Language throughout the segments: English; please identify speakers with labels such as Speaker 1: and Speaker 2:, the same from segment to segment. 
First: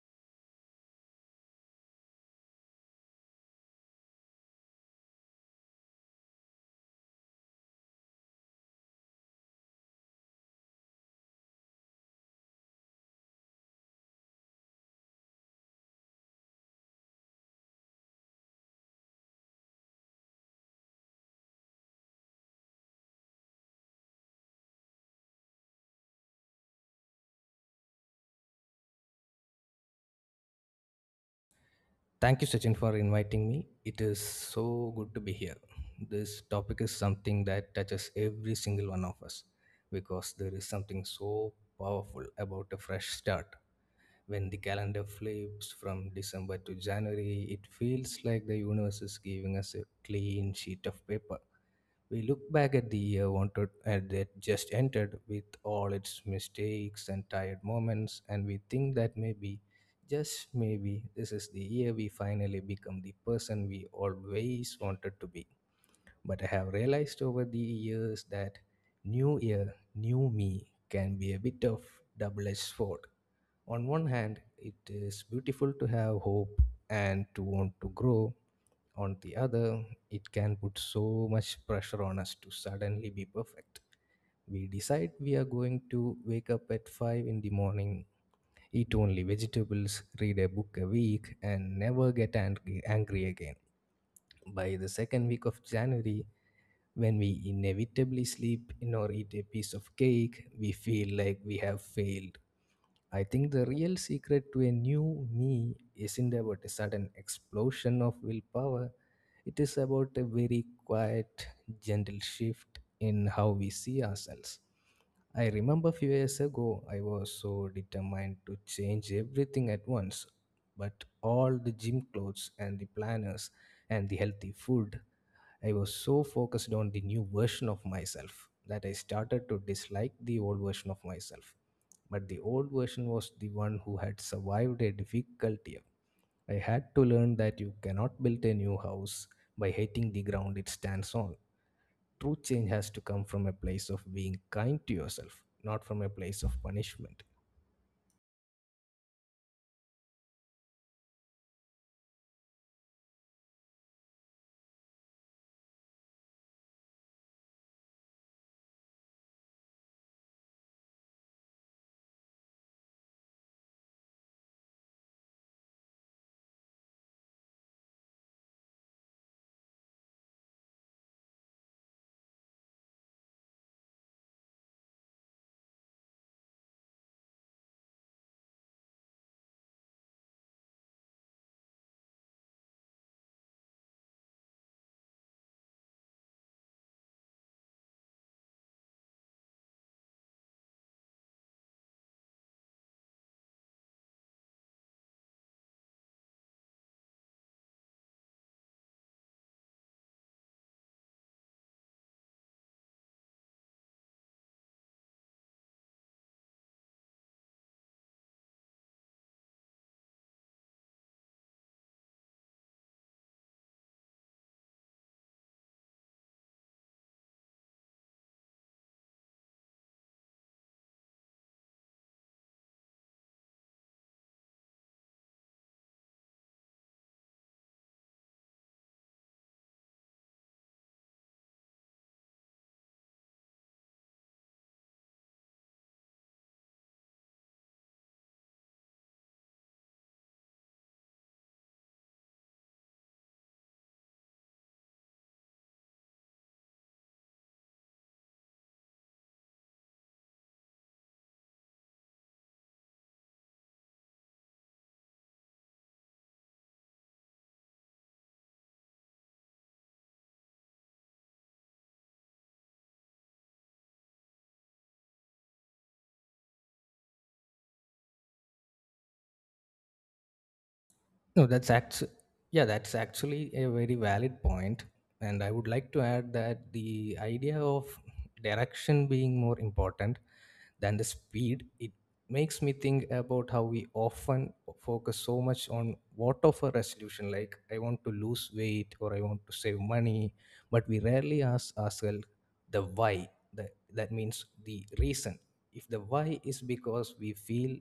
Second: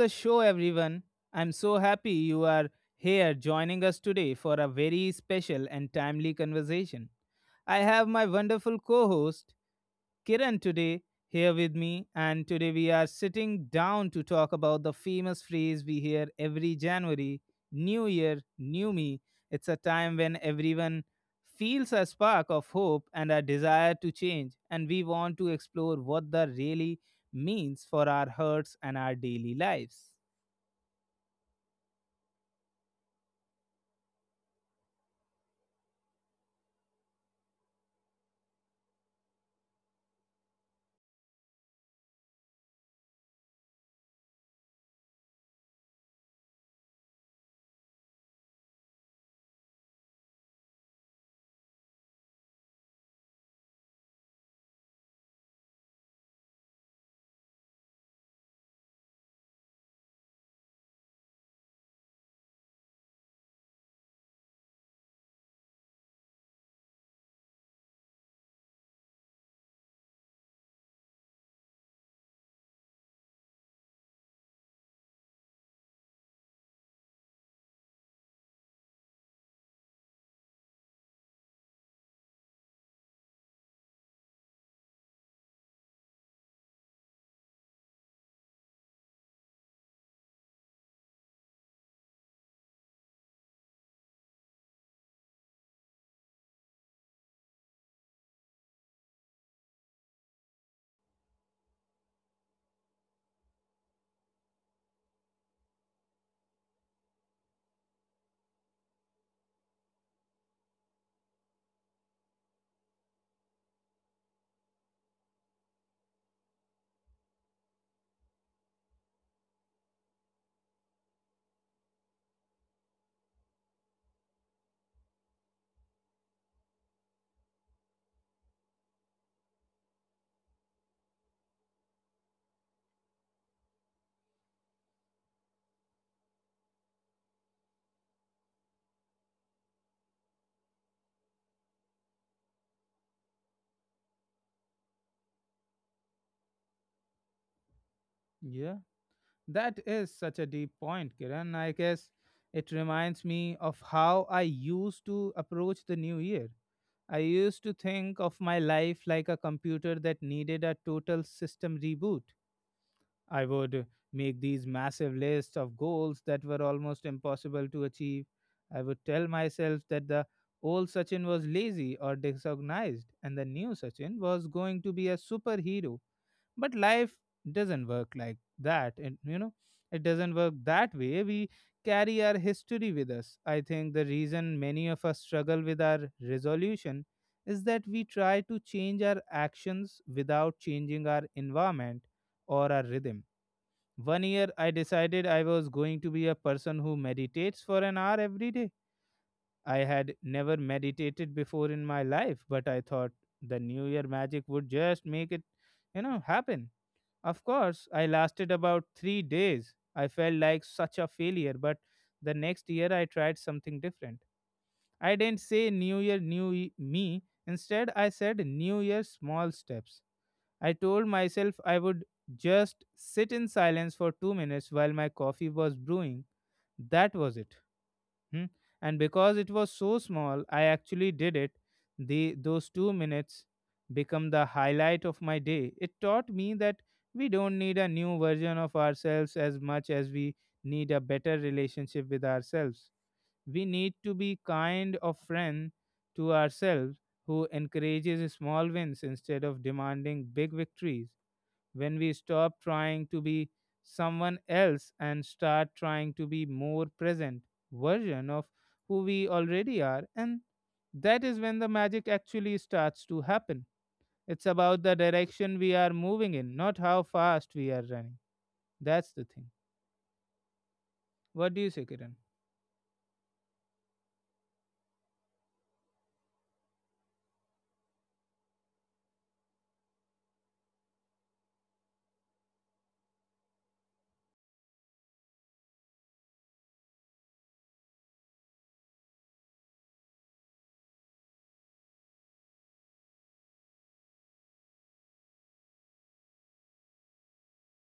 Speaker 1: the show, everyone. I'm so happy you are here joining us today for a very special and timely conversation. I have my wonderful co host, Kiran today here with me, and today we are sitting down to talk about the famous phrase we hear every January: New Year, New Me. It's a time when everyone feels a spark of hope and a desire to change, and we want to explore what that really means for our hearts and our daily lives.
Speaker 2: Thank you, Sachin, for inviting me. It is so good to be here. This topic is something that touches every single one of us because there is something so powerful about a fresh start. When the calendar flips from December to January, it feels like the universe is giving us a clean sheet of paper we look back at the year wanted and that just entered with all its mistakes and tired moments, and we think that maybe, just maybe, this is the year we finally become the person we always wanted to be. But I have realized over the years that new year, new me can be a bit of double-edged sword. On one hand, it is beautiful to have hope and to want to grow, on the other, it can put so much pressure on us to suddenly be perfect. We decide we are going to wake up at 5 in the morning, eat only vegetables, read a book a week, and never get angry, angry again. By the second week of January, when we inevitably sleep in or eat a piece of cake, we feel like we have failed. I think the real secret to a new me isn't about a sudden explosion of willpower. It is about a very quiet, gentle shift in how we see ourselves. I remember a few years ago, I was so determined to change everything at once, but all the gym clothes and the planners and the healthy food, I was so focused on the new version of myself that I started to dislike the old version of myself, but the old version was the one who had survived a difficult year. I had to learn that you cannot build a new house by hating the ground it stands on. True change has to come from a place of being kind to yourself, not from a place of punishment.
Speaker 1: Yeah, that is such a deep point, Kiran. I guess it reminds me of how I used to approach the new year. I used to think of my life like a computer that needed a total system reboot. I would make these massive lists of goals that were almost impossible to achieve. I would tell myself that the old Sachin was lazy or disorganized and the new Sachin was going to be a superhero, but life doesn't work like that, and it doesn't work that way. We carry our history with us. I think the reason many of us struggle with our resolution is that we try to change our actions without changing our environment or our rhythm. One year I decided I was going to be a person who meditates for an hour every day. I had never meditated before in my life, but I thought the new year magic would just make it, happen. Of course, I lasted about 3 days. I felt like such a failure, but the next year I tried something different. I didn't say New Year, Me. Instead, I said New Year, small steps. I told myself I would just sit in silence for 2 minutes while my coffee was brewing. That was it. Hmm? And because it was so small, I actually did it. The Those 2 minutes become the highlight of my day. It taught me that we don't need a new version of ourselves as much as we need a better relationship with ourselves. We need to be kind of friend to ourselves who encourages small wins instead of demanding big victories. When we stop trying to be someone else and start trying to be more present version of who we already are, and that is when the magic actually starts to happen. It's about the direction we are moving in, not how fast we are running. That's the thing.
Speaker 2: No,
Speaker 1: What do you
Speaker 2: that's
Speaker 1: say,
Speaker 2: actually
Speaker 1: Kiran?
Speaker 2: yeah, that's actually a very valid point, and I would like to add that the idea of direction being more important than the speed it makes me think about how we often focus so much on what of a resolution, like I want to lose weight or I want to save money, but we rarely ask ourselves the why, the, that means the reason. If the why is because we feel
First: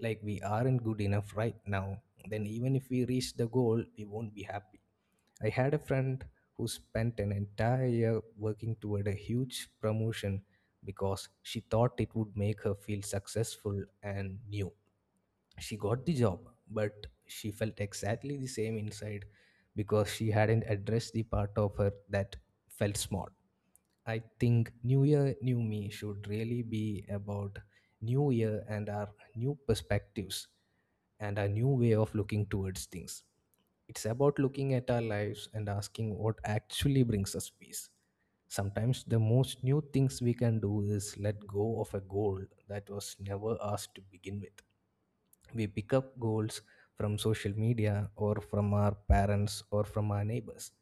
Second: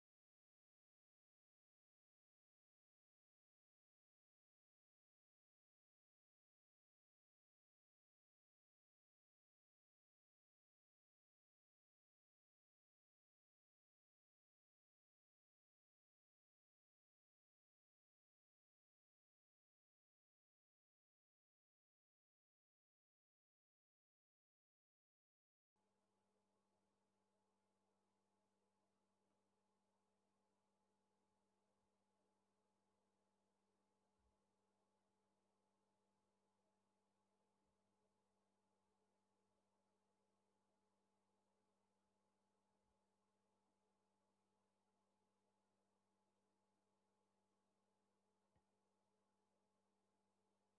Speaker 2: like we aren't good enough right now, then even if we reach the goal, we won't be happy. I had a friend who spent an entire year working toward a huge promotion because she thought it would make her feel successful and new. She got the job, but she felt exactly the same inside because she hadn't addressed the part of her that felt small. I think New Year, New Me should really be about New Year and our new perspectives and our new way of looking towards things. It's about looking at our lives and asking what actually brings us peace. Sometimes the most new things we can do is let go of a goal that was never asked to begin with. We pick up goals from social media or from our parents or from our neighbors.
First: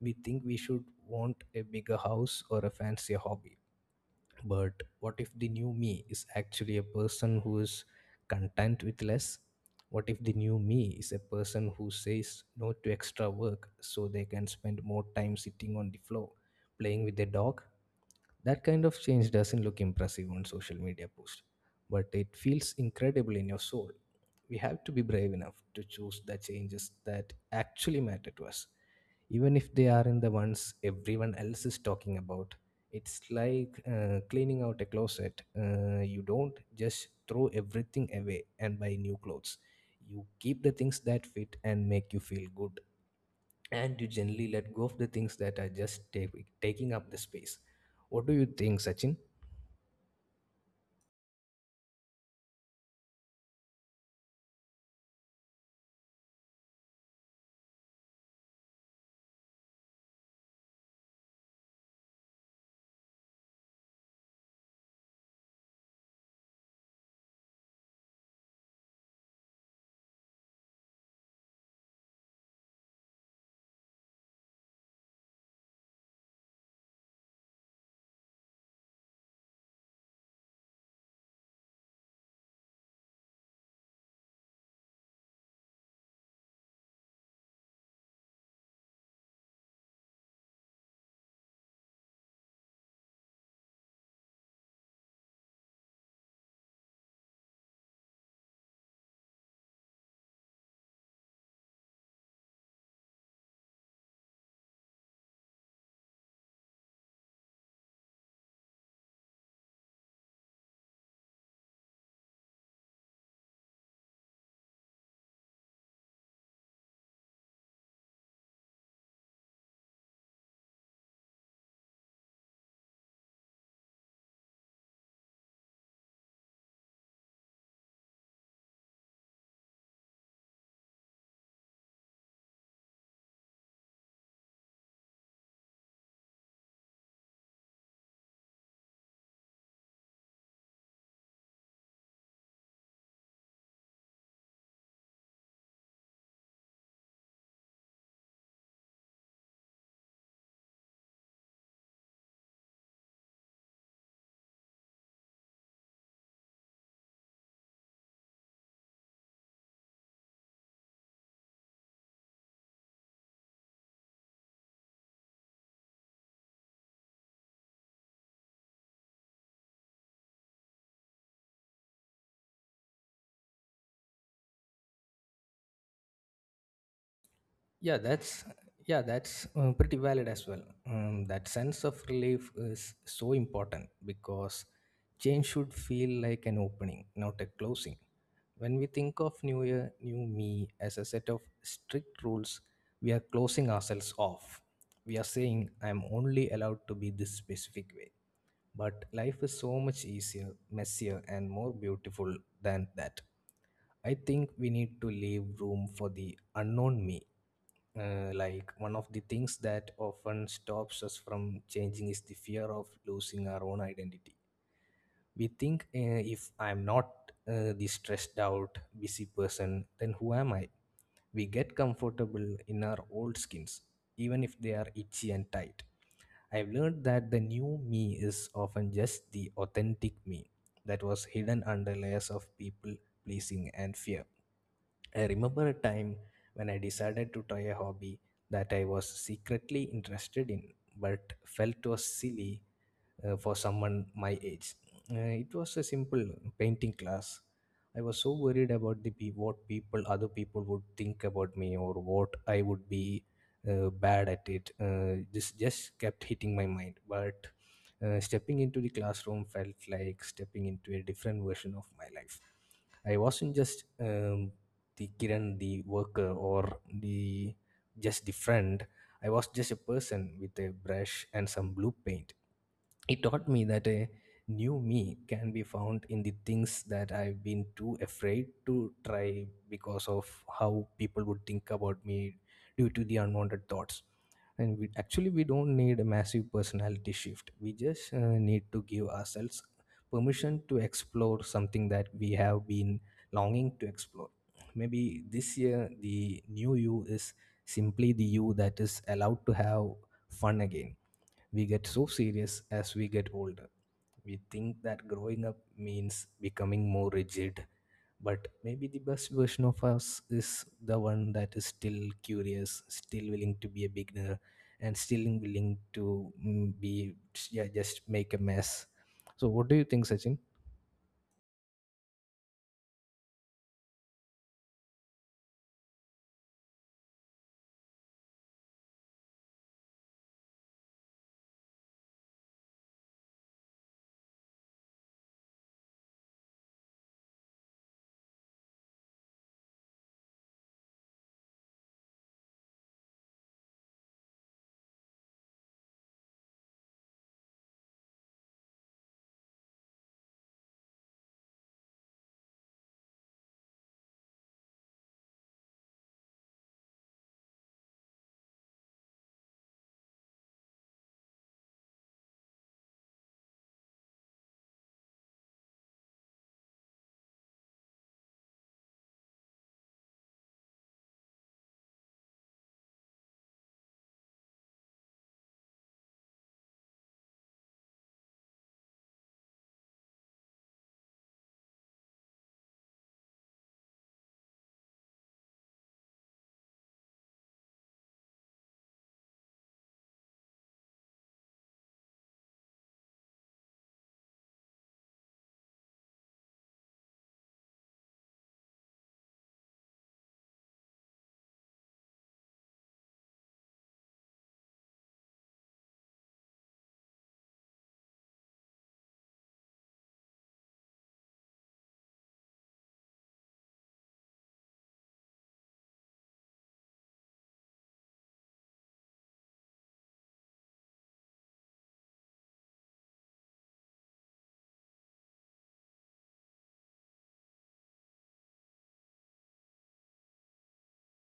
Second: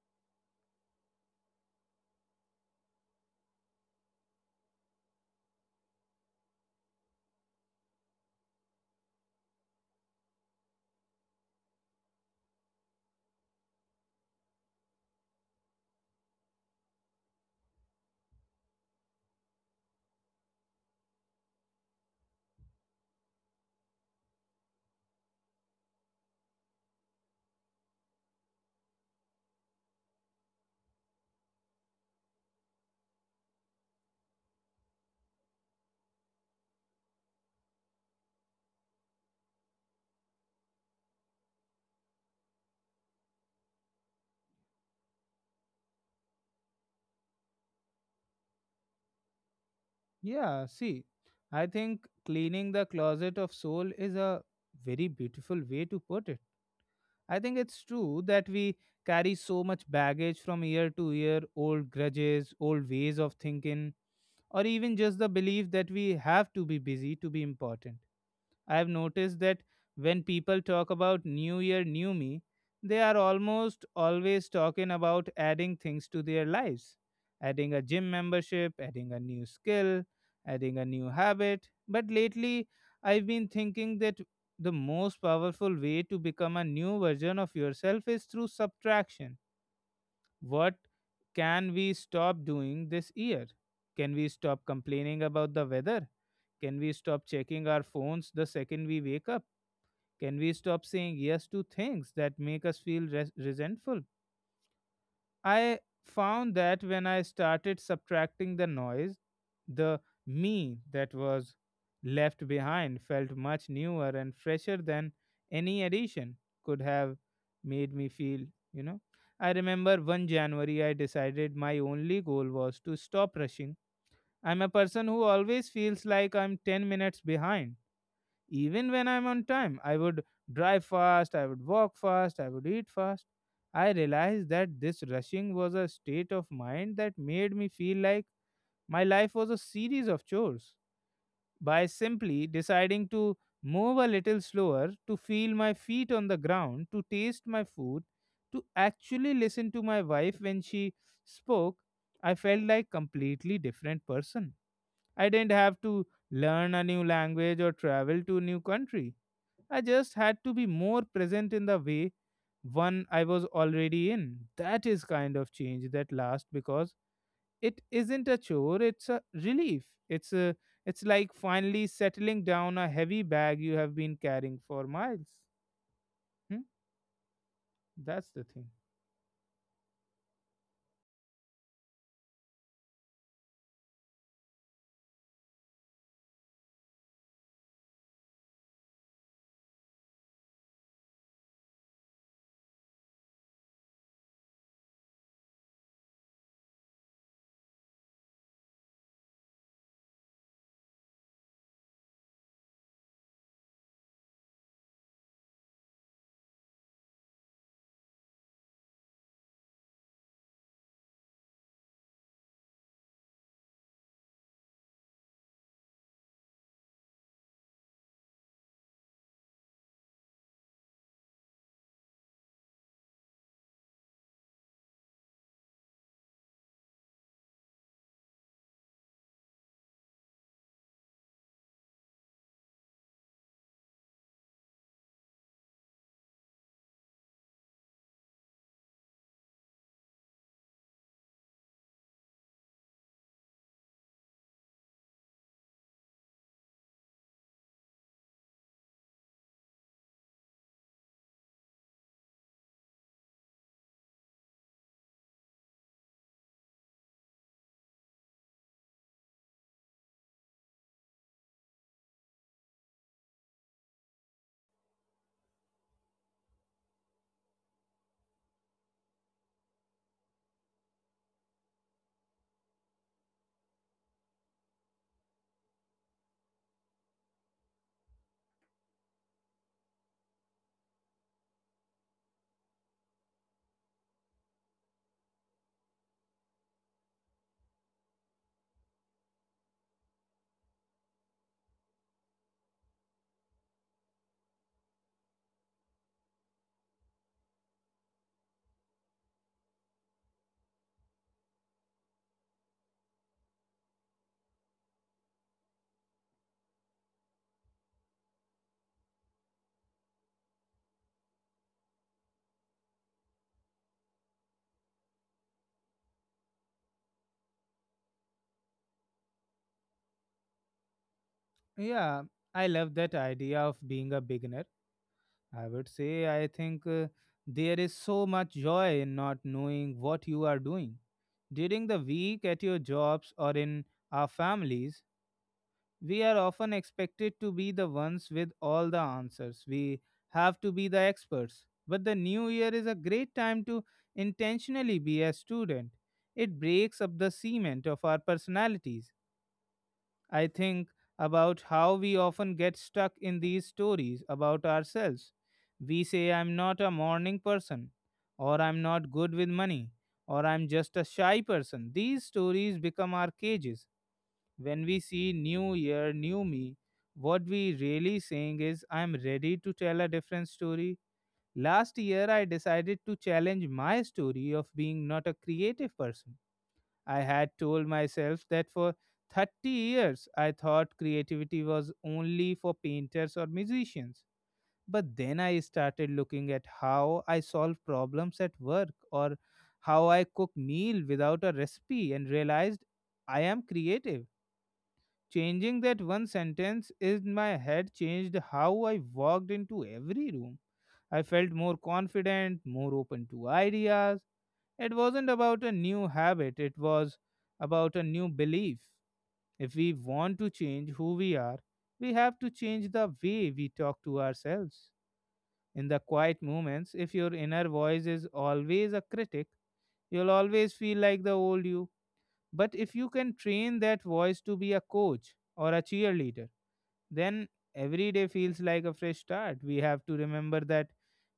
Speaker 2: We think we should want a bigger house or a fancier hobby. But what if the new me is actually a person who is content with less? What if the new me is a person who says no to extra work so they can spend more time sitting on the floor playing with their dog? That kind of change doesn't look impressive on social media post, but it feels incredible in your soul. We have to be brave enough to choose the changes that actually matter to us, even if they aren't the ones everyone else is talking about. It's like cleaning out a closet. You don't just throw everything away and buy new clothes. You keep the things that fit and make you feel good, and you generally let go of the things that are just taking up the space. What do you think, Sachin?
Speaker 1: Yeah, see, I think cleaning the closet of soul is a very beautiful way to put it. I think it's true that we carry so much baggage from year to year, old grudges, old ways of thinking, or even just the belief that we have to be busy to be important. I have noticed that when people talk about New Year, New Me, they are almost always talking about adding things to their lives, adding a gym membership, adding a new skill, adding a new habit. But lately, I've been thinking that the most powerful way to become a new version of yourself is through subtraction. What can we stop doing this year? Can we stop complaining about the weather? Can we stop checking our phones the second we wake up? Can we stop saying yes to things that make us feel resentful? I found that when I started subtracting the noise, the me that was left behind felt much newer and fresher than any addition could have made me feel, you know. I remember 1 January, I decided my only goal was to stop rushing. I'm a person who always feels like I'm 10 minutes behind. Even when I'm on time, I would drive fast, I would walk fast, I would eat fast. I realized that this rushing was a state of mind that made me feel like my life was a series of chores. By simply deciding to move a little slower, to feel my feet on the ground, to taste my food, to actually listen to my wife when she spoke, I felt like completely different person. I didn't have to learn a new language or travel to a new country. I just had to be more present in the way one I was already in. That is kind of change that lasts because it isn't a chore, it's a relief. It's a, it's like finally settling down a heavy bag you have been carrying for miles. Hmm?
Speaker 2: yeah
Speaker 1: That's the
Speaker 2: that's
Speaker 1: thing.
Speaker 2: yeah that's Pretty valid as well. That sense of relief is so important because change should feel like an opening, not a closing. When we think of new year, new me as a set of strict rules, we are closing ourselves off. We are saying I am only allowed to be this specific way. But life is so much easier, messier, and more beautiful than that. I think we need to leave room for the unknown me. Like one of the things that often stops us from changing is the fear of losing our own identity. We think, if I'm not the stressed out, busy person, then who am I? We get comfortable in our old skins, even if they are itchy and tight. I've learned that the new me is often just the authentic me that was hidden under layers of people pleasing and fear. I remember a time when I decided to try a hobby that I was secretly interested in but felt was silly, for someone my age. It was a simple painting class. I was so worried about the what people, other people would think about me or what I would be bad at it. This just kept hitting my mind. But stepping into the classroom felt like stepping into a different version of my life. I wasn't just the Kiran, the worker, or the just the friend. I was just a person with a brush and some blue paint. It taught me that a new me can be found in the things that I've been too afraid to try because of how people would think about me due to the unwanted thoughts. And we, actually, we don't need a massive personality shift. We just need to give ourselves permission to explore something that we have been longing to explore. Maybe this year, the new you is simply the you that is allowed to have fun again. We get so serious as we get older. We think that growing up means becoming more rigid, but maybe the best version of us is the one that is still curious, still willing to be a beginner, and still willing to be yeah, just make a mess. So, what do you think, Sachin?
Speaker 1: Yeah, I love that idea of being a beginner. I would say I think there is so much joy in not knowing what you are doing. During the week at your jobs or in our families, we are often expected to be the ones with all the answers. We have to be the experts. But the new year is a great time to intentionally be a student. It breaks up the cement of our personalities. I think about how we often get stuck in these stories about ourselves. We say, I'm not a morning person, or I'm not good with money, or I'm just a shy person. These stories become our cages. When we see new year, new me, what we really saying is I'm ready to tell a different story. Last year I decided to challenge my story of being not a creative person. I had told myself that for 30 years I thought creativity was only for painters or musicians. But then I started looking at how I solve problems at work or how I cook meal without a recipe and realized I am creative. Changing that one sentence in my head changed how I walked into every room. I felt more confident, more open to ideas. It wasn't about a new habit, it was about a new belief. If we want to change who we are, we have to change the way we talk to ourselves. In the quiet moments, if your inner voice is always a critic, you'll always feel like the old you. But if you can train that voice to be a coach or a cheerleader, then every day feels like a fresh start. We have to remember that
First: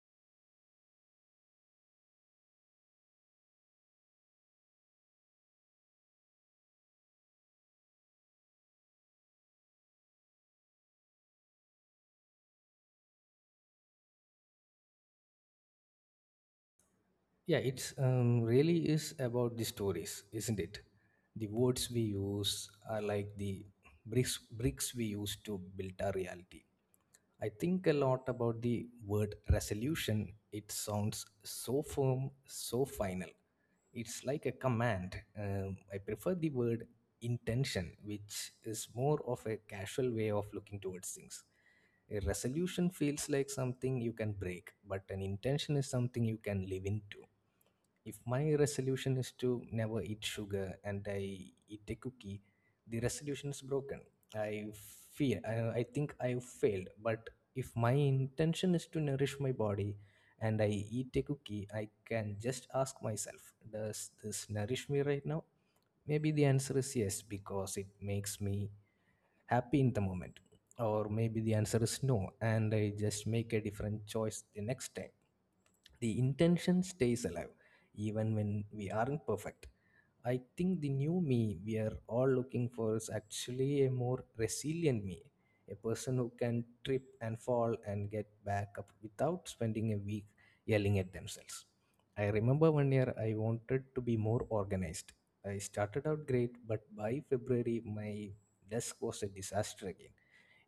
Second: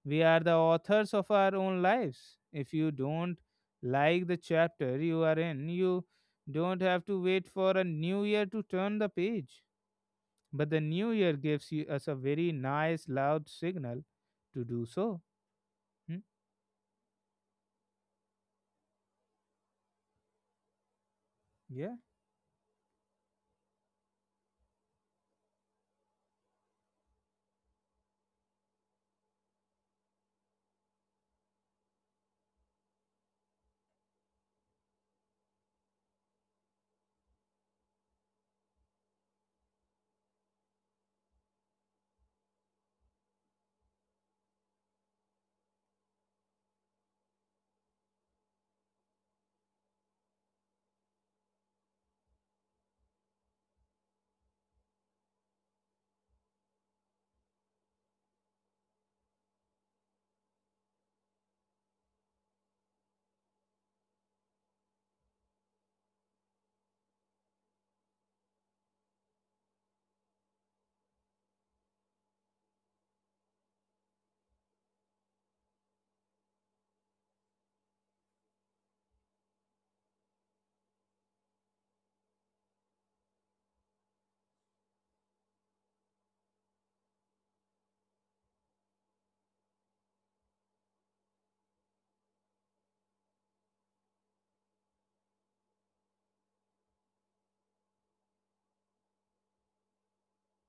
Speaker 1: we are the authors of our own lives. If you don't like the chapter you are in, you don't have to wait for a new year to turn the page. But the new year gives you, us a very nice, loud signal to do so. Hmm?
Speaker 2: Yeah, it's really is about the stories, isn't it? The words
Speaker 1: Yeah,
Speaker 2: we use are like the bricks we use to build our reality. I think a lot about the word resolution. It sounds so firm, so final. It's like a command. I prefer the word intention, which is more of a casual way of looking towards things. A resolution feels like something you can break, but an intention is something you can live into. If my resolution is to never eat sugar and I eat a cookie, the resolution is broken. I I think I have failed. But if my intention is to nourish my body and I eat a cookie, I can just ask myself, does this nourish me right now? Maybe the answer is yes, because it makes me happy in the moment. Or maybe the answer is no, and I just make a different choice the next time. The intention stays alive even when we aren't perfect. I think the new me we are all looking for is actually a more resilient me, a person who can trip and fall and get back up without spending a week yelling at themselves. I remember one year I wanted to be more organized. I started out great, but by February my desk was a disaster again.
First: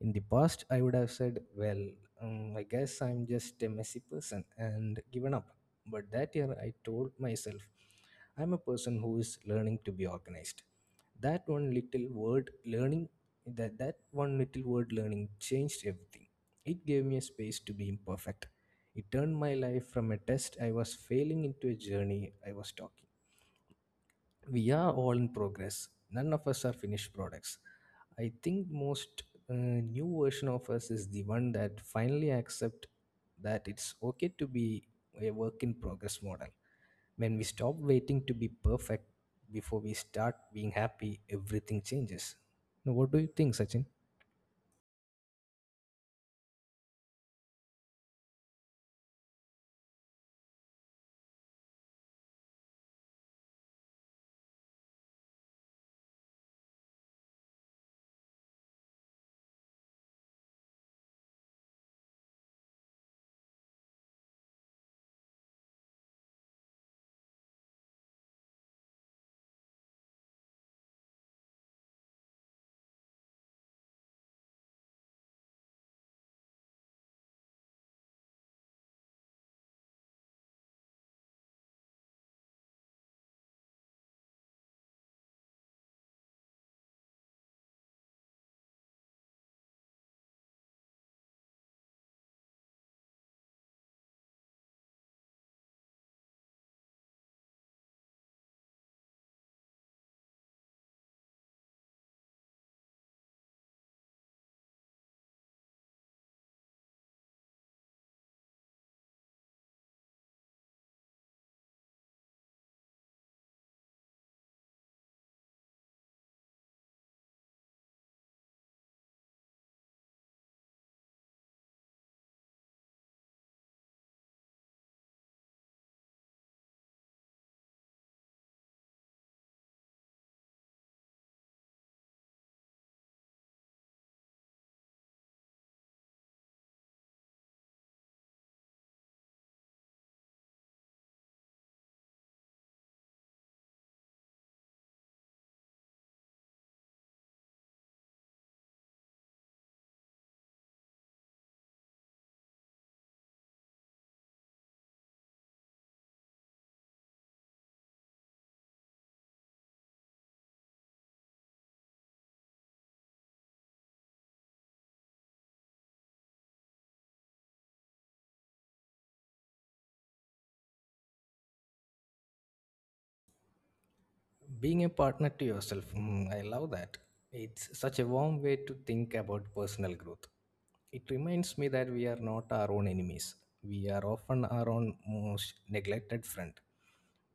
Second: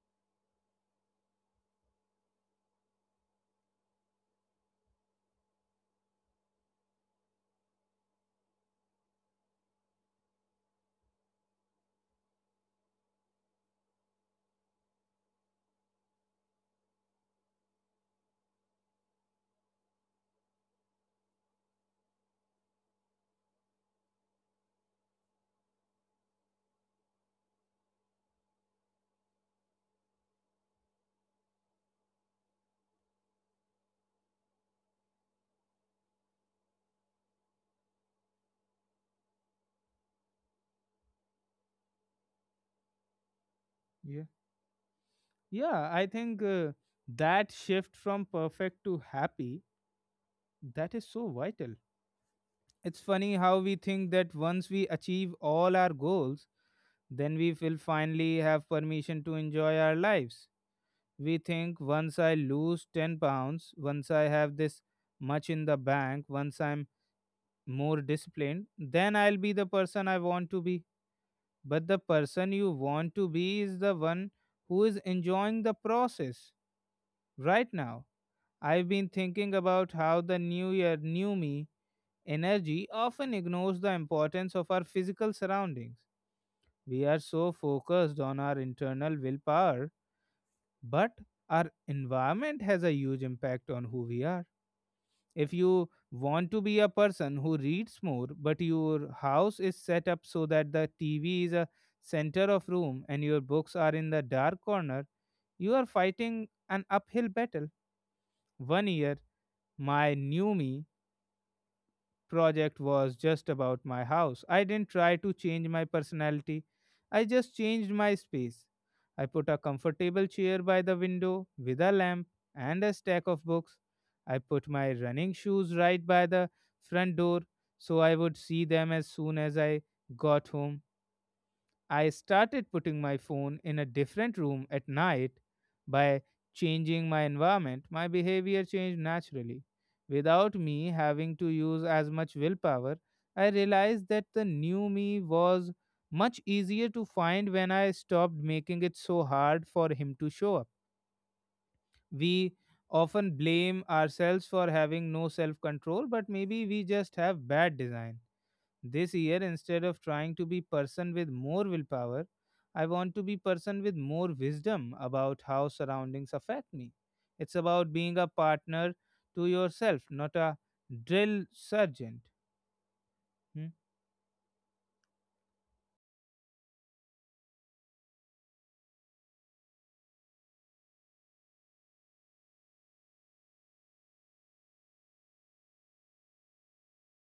Speaker 2: In the past I would have said, well, I guess I'm just a messy person, and given up. But that year I told myself, I'm a person who is learning to be organized. That one little word learning that that one little word, learning, changed everything. It gave me a space to be imperfect. It turned my life from a test I was failing into a journey I was talking. We are all in progress, none of us are finished products. I think most new version of us is the one that finally accept that it's okay to be a work in progress model. When we stop waiting to be perfect before we start being happy, everything changes. Now, what do you think, Sachin?
Speaker 1: yeah. Yeah, I think that shift from perfect to happy, that is so vital. It's funny how we think that once we achieve all our goals, then we will finally have permission to enjoy our lives. We think once I lose 10 pounds, once I have this much in the bank, once I'm more disciplined, then I'll be the person I want to be. But the person you want to be is the one who is enjoying the process right now. I've been thinking about how the new year, new me, energy often ignores the importance of our physical surroundings. We are so focused on our internal willpower, but our environment has a huge impact on who we are. If you want to be a person who reads more, but your house is set up so that the TV is a center of room and your books are in the dark corner, you are fighting an uphill battle. One year, my new me project was just about my house. I didn't try to change my personality, I just changed my space. I put a comfortable chair by the window with a lamp and a stack of books. I put my running shoes right by the front door so I would see them as soon as I got home. I started putting my phone in a different room at night. By changing my environment, my behavior changed naturally. Without me having to use as much willpower, I realized that the new me was much easier to find when I stopped making it so hard for him to show up. We often blame ourselves for having no self control, but maybe we just have bad design. This year, instead of trying to be person with more willpower, I want to be person with more wisdom about how surroundings affect me. It's about being a partner to yourself, not a drill sergeant. Hmm?
Speaker 2: Being a partner to yourself, I love that. It's such a warm way to think about personal growth. It reminds me that we are not our own enemies. We are often our own most neglected friend.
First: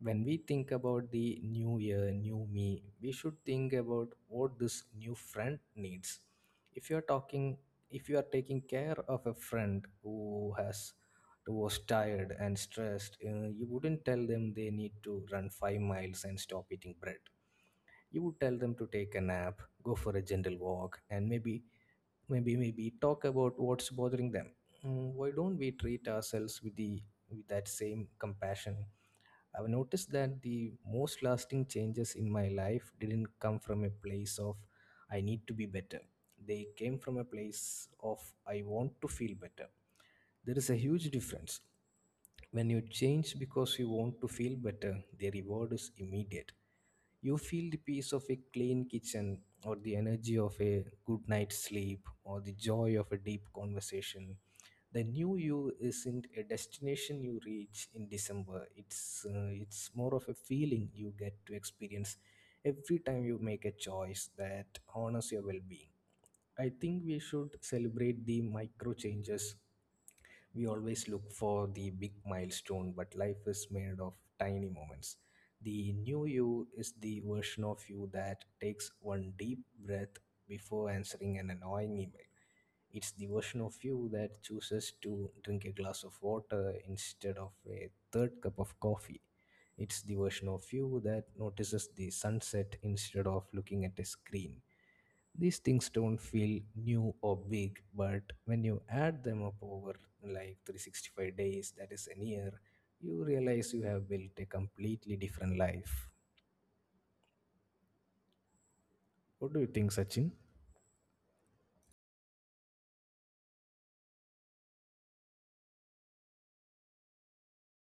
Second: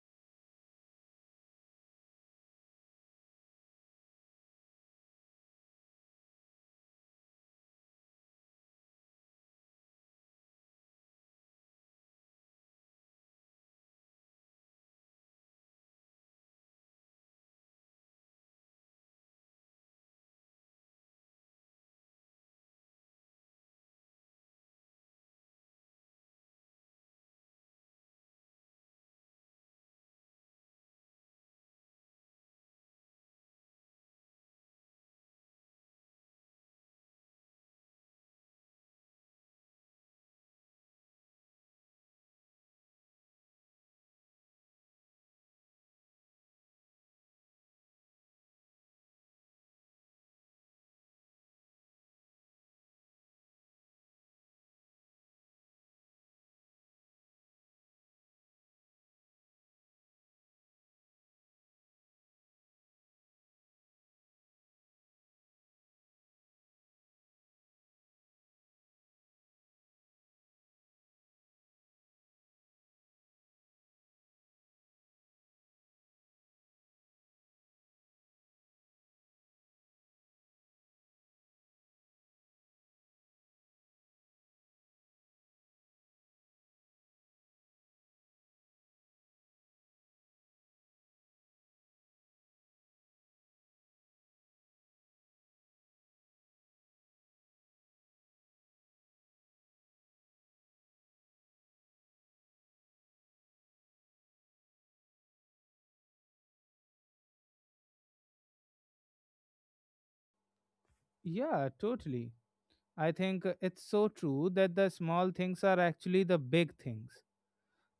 Speaker 2: When we think about the new year, new me, we should think about what this new friend needs. If you are talking, if you are taking care of a friend who was tired and stressed, you wouldn't tell them they need to run 5 miles and stop eating bread. You would tell them to take a nap, go for a gentle walk, and maybe talk about what's bothering them. Why don't we treat ourselves with the with that same compassion? I've noticed that the most lasting changes in my life didn't come from a place of I need to be better. They came from a place of I want to feel better. There is a huge difference. When you change because you want to feel better, the reward is immediate. You feel the peace of a clean kitchen, or the energy of a good night's sleep, or the joy of a deep conversation. The new you isn't a destination you reach in December. It's more of a feeling you get to experience every time you make a choice that honors your well-being. I think we should celebrate the micro changes. We always look for the big milestone, but life is made of tiny moments. The new you is the version of you that takes one deep breath before answering an annoying email. It's the version of you that chooses to drink a glass of water instead of a third cup of coffee. It's the version of you that notices the sunset instead of looking at a screen. These things don't feel new or big, but when you add them up over like 365 days, that is a year, you realize you have built a completely different life. What do you think, Sachin?
Speaker 1: Yeah, totally. I think it's so true that the small things are actually the big things.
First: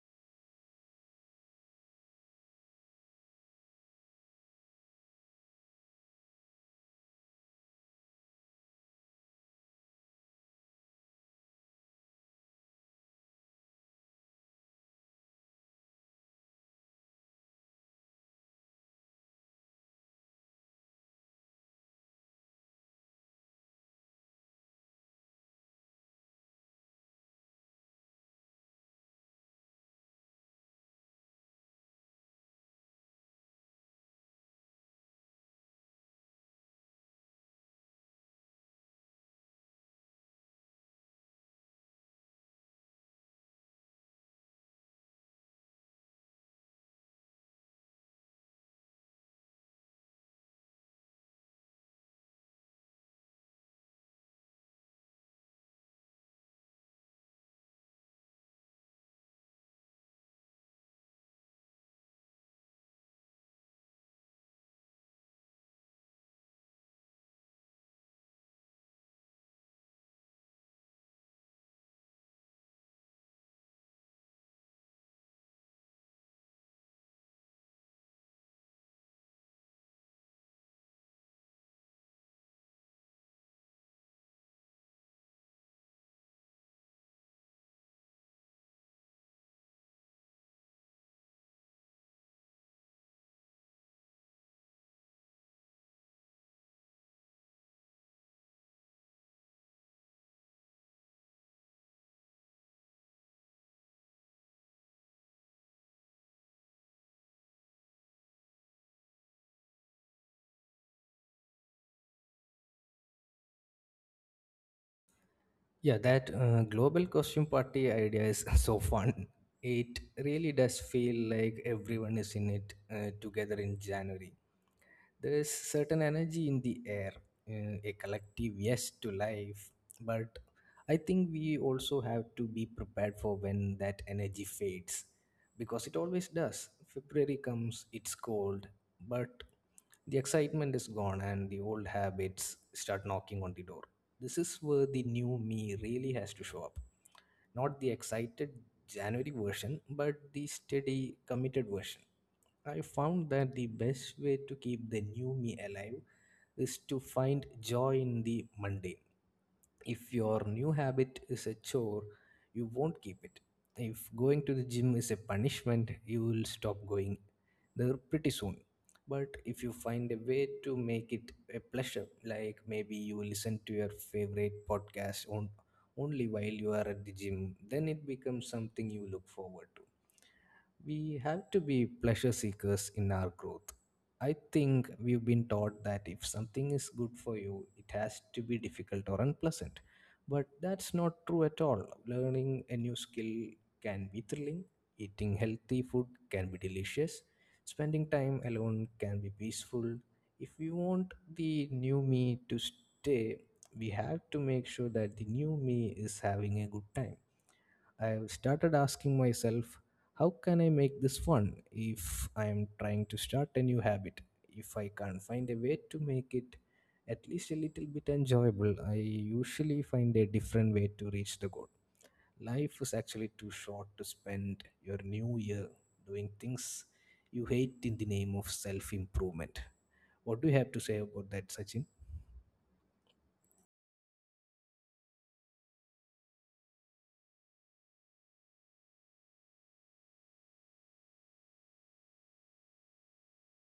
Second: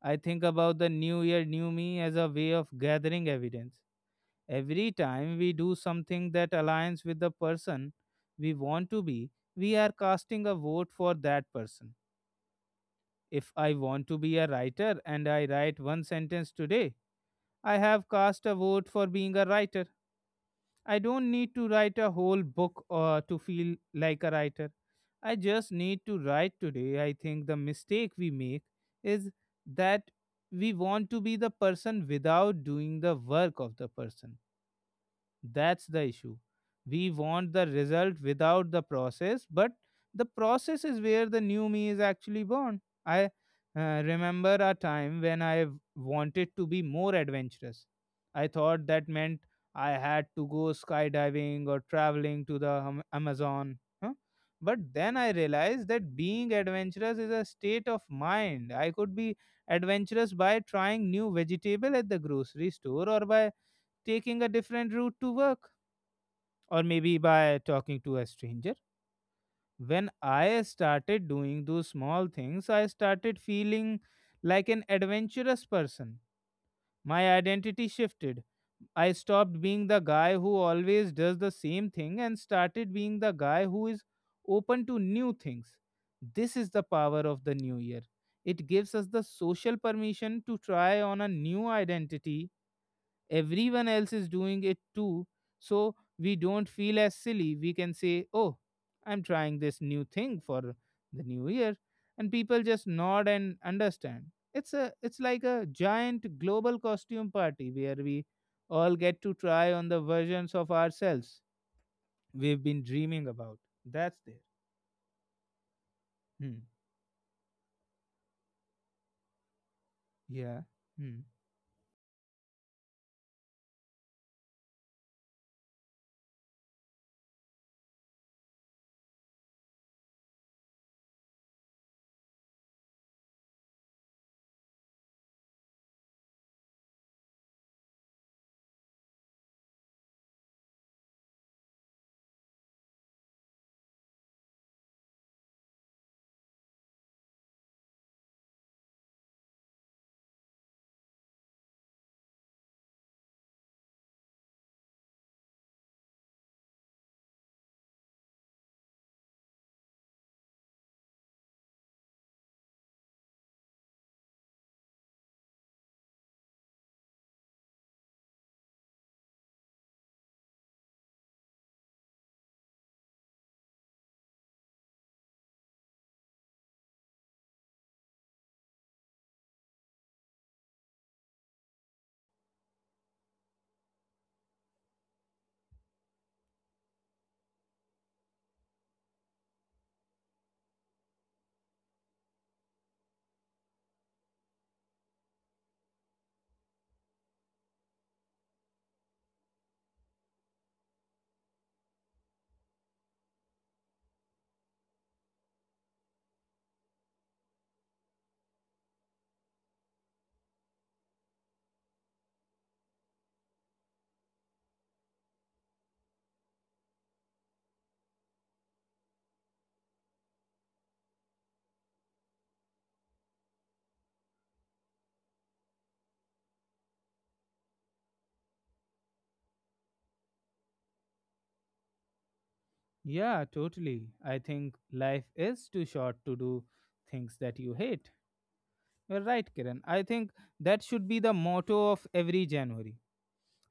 Speaker 1: I think about the new year, new me as a way of gathering evidence. Every time we do something that aligns with the person we want to be, we are casting a vote for that person. If I want to be a writer and I write one sentence today, I have cast a vote for being a writer. I don't need to write a whole book or to feel like a writer. I just need to write today. I think the mistake we make is that we want to be the person without doing the work of the person. That's the issue. We want the result without the process, but the process is where the new me is actually born. I remember a time when I wanted to be more adventurous. I thought that meant I had to go skydiving or traveling to the Amazon. Huh? But then I realized that being adventurous is a state of mind. I could be adventurous by trying new vegetable at the grocery store, or by taking a different route to work, or maybe by talking to a stranger. When I started doing those small things, I started feeling like an adventurous person. My identity shifted. I stopped being the guy who always does the same thing and started being the guy who is open to new things. This is the power of the new year. It gives us the social permission to try on a new identity. Everyone else is doing it too, so we don't feel as silly. We can say, oh, I'm trying this new thing for the new year, and people just nod and understand. It's like a giant global costume party where we all get to try on the versions of ourselves we've been dreaming about. That's there.
Speaker 2: Yeah, that
Speaker 1: Hmm.
Speaker 2: global costume party idea is so fun. It really
Speaker 1: Yeah.
Speaker 2: does
Speaker 1: Hmm.
Speaker 2: feel like everyone is in it together in January. There is certain energy in the air, a collective yes to life. But I think we also have to be prepared for when that energy fades, because it always does. February comes, it's cold, but the excitement is gone and the old habits start knocking on the door. This is where the new me really has to show up, not the excited January version, but the steady, committed version. I found that the best way to keep the new me alive is to find joy in the mundane. If your new habit is a chore, you won't keep it. If going to the gym is a punishment, you will stop going there pretty soon. But if you find a way to make it a pleasure, like maybe you listen to your favorite podcast on, only while you are at the gym, then it becomes something you look forward to. We have to be pleasure seekers in our growth. I think we've been taught that if something is good for you, it has to be difficult or unpleasant. But that's not true at all. Learning a new skill can be thrilling, eating healthy food can be delicious, spending time alone can be peaceful. If we want the new me to stay, we have to make sure that the new me is having a good time. I've started asking myself, how can I make this fun if I'm trying to start a new habit? If I can't find a way to make it at least a little bit enjoyable, I usually find a different way to reach the goal. Life is actually too short to spend your new year doing things you hate in the name of self improvement. What do you have to say about that, Sachin?
Speaker 1: Yeah, totally, I think life is too short to do things that you hate. You're right, Kiran. I think that should be the motto of every January.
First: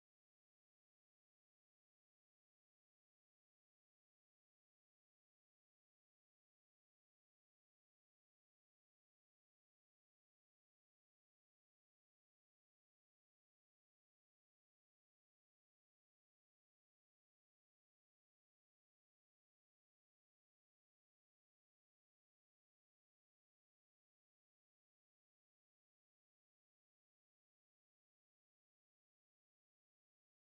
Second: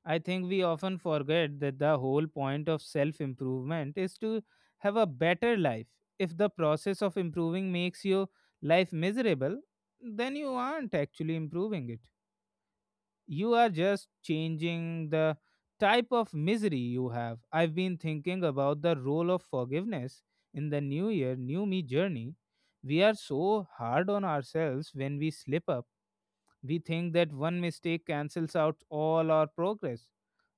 Speaker 1: I think we often forget that the whole point of self improvement is to have a better life. If the process of improving makes your life miserable, then you aren't actually improving it. You are just changing the type of misery you have. I've been thinking about the role of forgiveness in the new year, new me journey. We are so hard on ourselves when we slip up. We think that one mistake cancels out all our progress.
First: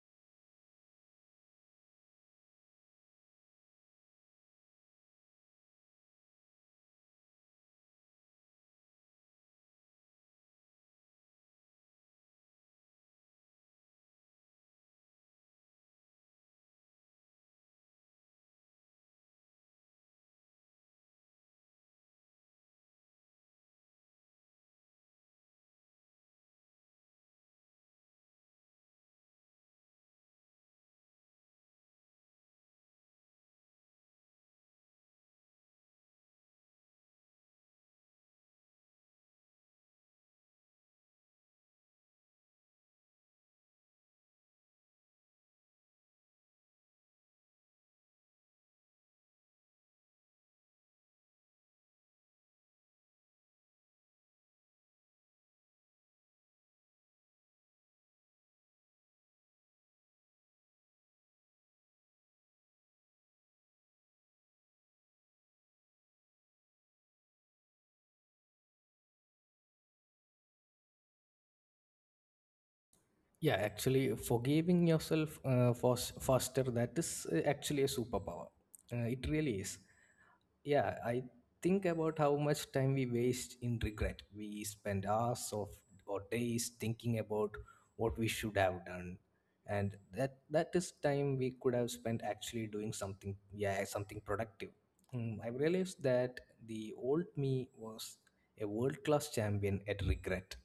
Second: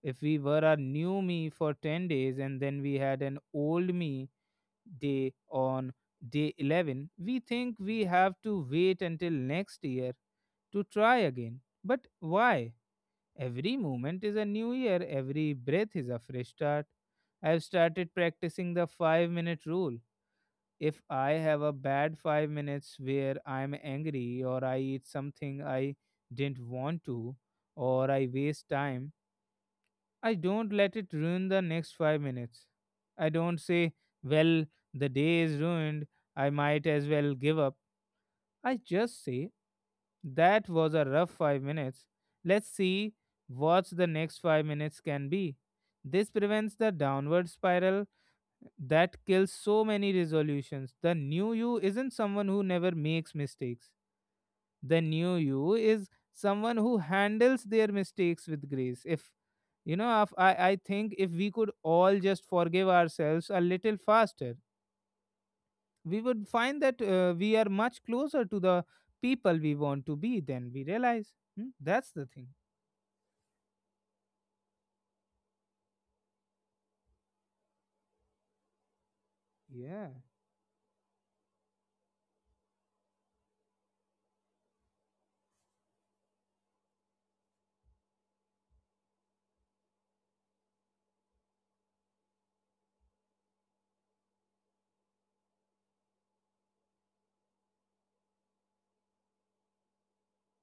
Speaker 1: If we were a new me for 10 days and then we had an old me day on day 11, we think we have to wait until next year to try again. But why? Every moment is a new year, every breath is a fresh start. I've started practicing the 5-minute rule. If I have a bad 5 minutes where I'm angry or I eat something I didn't want to or I waste time, I don't let it ruin the next 5 minutes. I don't say, well, the day is ruined, I might as well give up. I just say, that was a rough 5 minutes. Let's see what the next 5 minutes can be. This prevents the downward spiral that kills so many resolutions. The new you isn't someone who never makes mistakes. The new you is someone who handles their mistakes with grace. If you know, if I, I think if we could all just forgive ourselves a little faster, we would find that we are much closer to the people we want to be than we realize. Hmm? That's the thing.
Speaker 2: Yeah, actually, forgiving yourself faster, that is actually a superpower. It really is.
Speaker 1: Yeah,
Speaker 2: Yeah, I think about how much time we waste in regret. We spend hours of or days thinking about what we should have done. And that is time we could have spent actually doing something, yeah, something productive. Hmm, I realized that the old me was a world-class champion at regret.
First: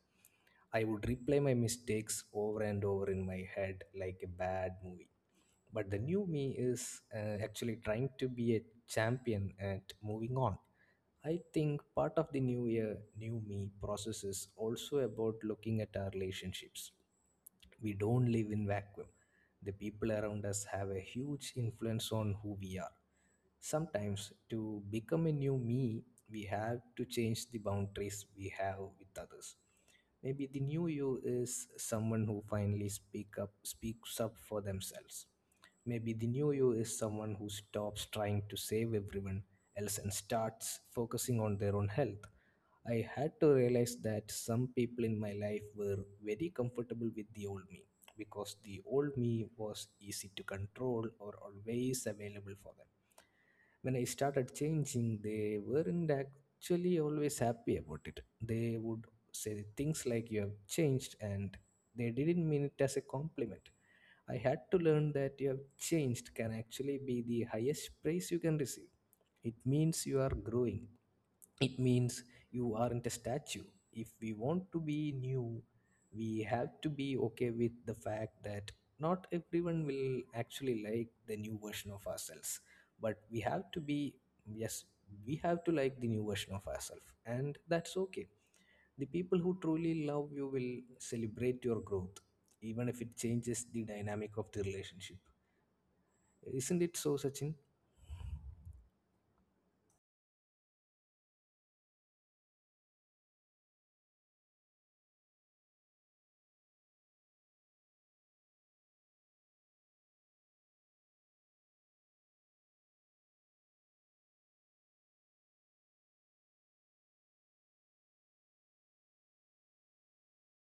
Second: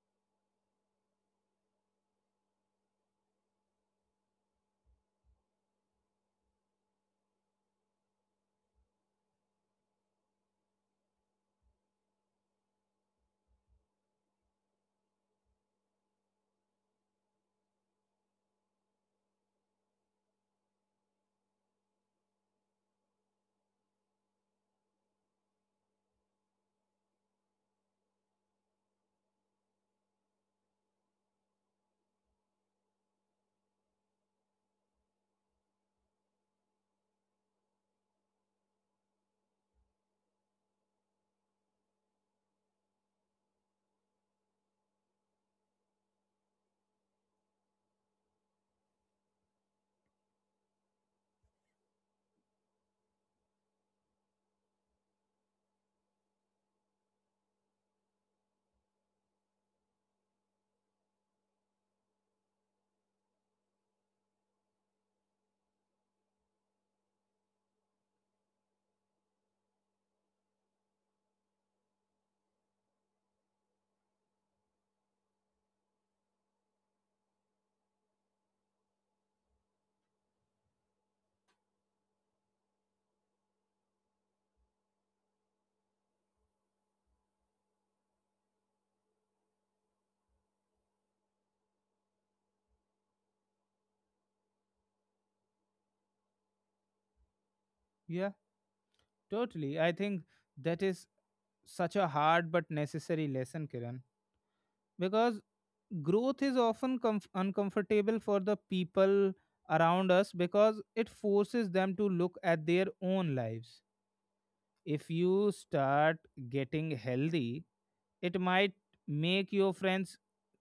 Speaker 2: I would replay my mistakes over and over in my head like a bad movie, but the new me is actually trying to be a champion at moving on. I think part of the new year, new me process is also about looking at our relationships. We don't live in vacuum. The people around us have a huge influence on who we are. Sometimes to become a new me, we have to change the boundaries we have with others. Maybe the new you is someone who finally speak up speaks up for themselves. Maybe the new you is someone who stops trying to save everyone else and starts focusing on their own health. I had to realize that some people in my life were very comfortable with the old me, because the old me was easy to control or always available for them. When I started changing, they weren't actually always happy about it. They would say things like, "You have changed," and they didn't mean it as a compliment. I had to learn that you have changed can actually be the highest praise you can receive. It means you are growing. It means you aren't a statue. If we want to be new, we have to be okay with the fact that not everyone will actually like the new version of ourselves. But we have to be, yes, we have to like the new version of ourselves. And that's okay. The people who truly love you will celebrate your growth, even if it changes the dynamic of the relationship. Isn't it so, Sachin?
Speaker 1: yeah, totally. I think that is such a hard but necessary lesson, Kiran. Because growth is often uncomfortable for the people around us because it forces them to look at their own lives. If you start getting healthy, it might make your friends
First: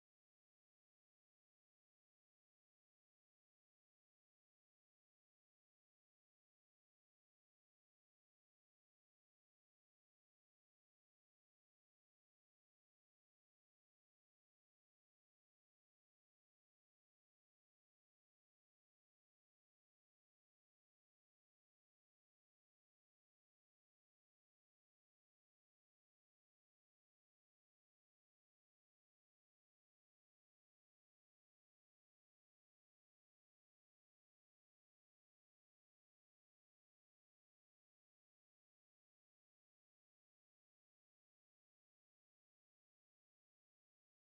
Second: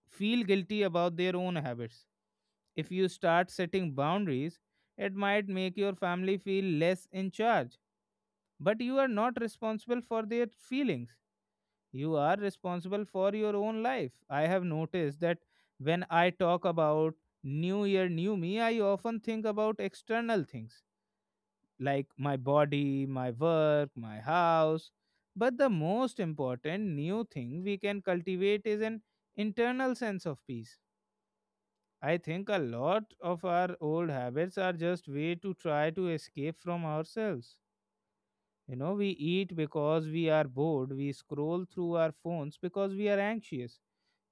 Speaker 1: feel guilty about their own habits. If you start setting boundaries, it might make your family feel less in charge, but you are not responsible for their feelings. You are responsible for your own life. I have noticed that when I talk about New Year, New Me, I often think about external things like my body, my work, my house. But the most important new thing we can cultivate is an internal sense of peace. I think a lot of our old habits are just way to try to escape from ourselves. You know, we eat because we are bored, we scroll through our phones because we are anxious,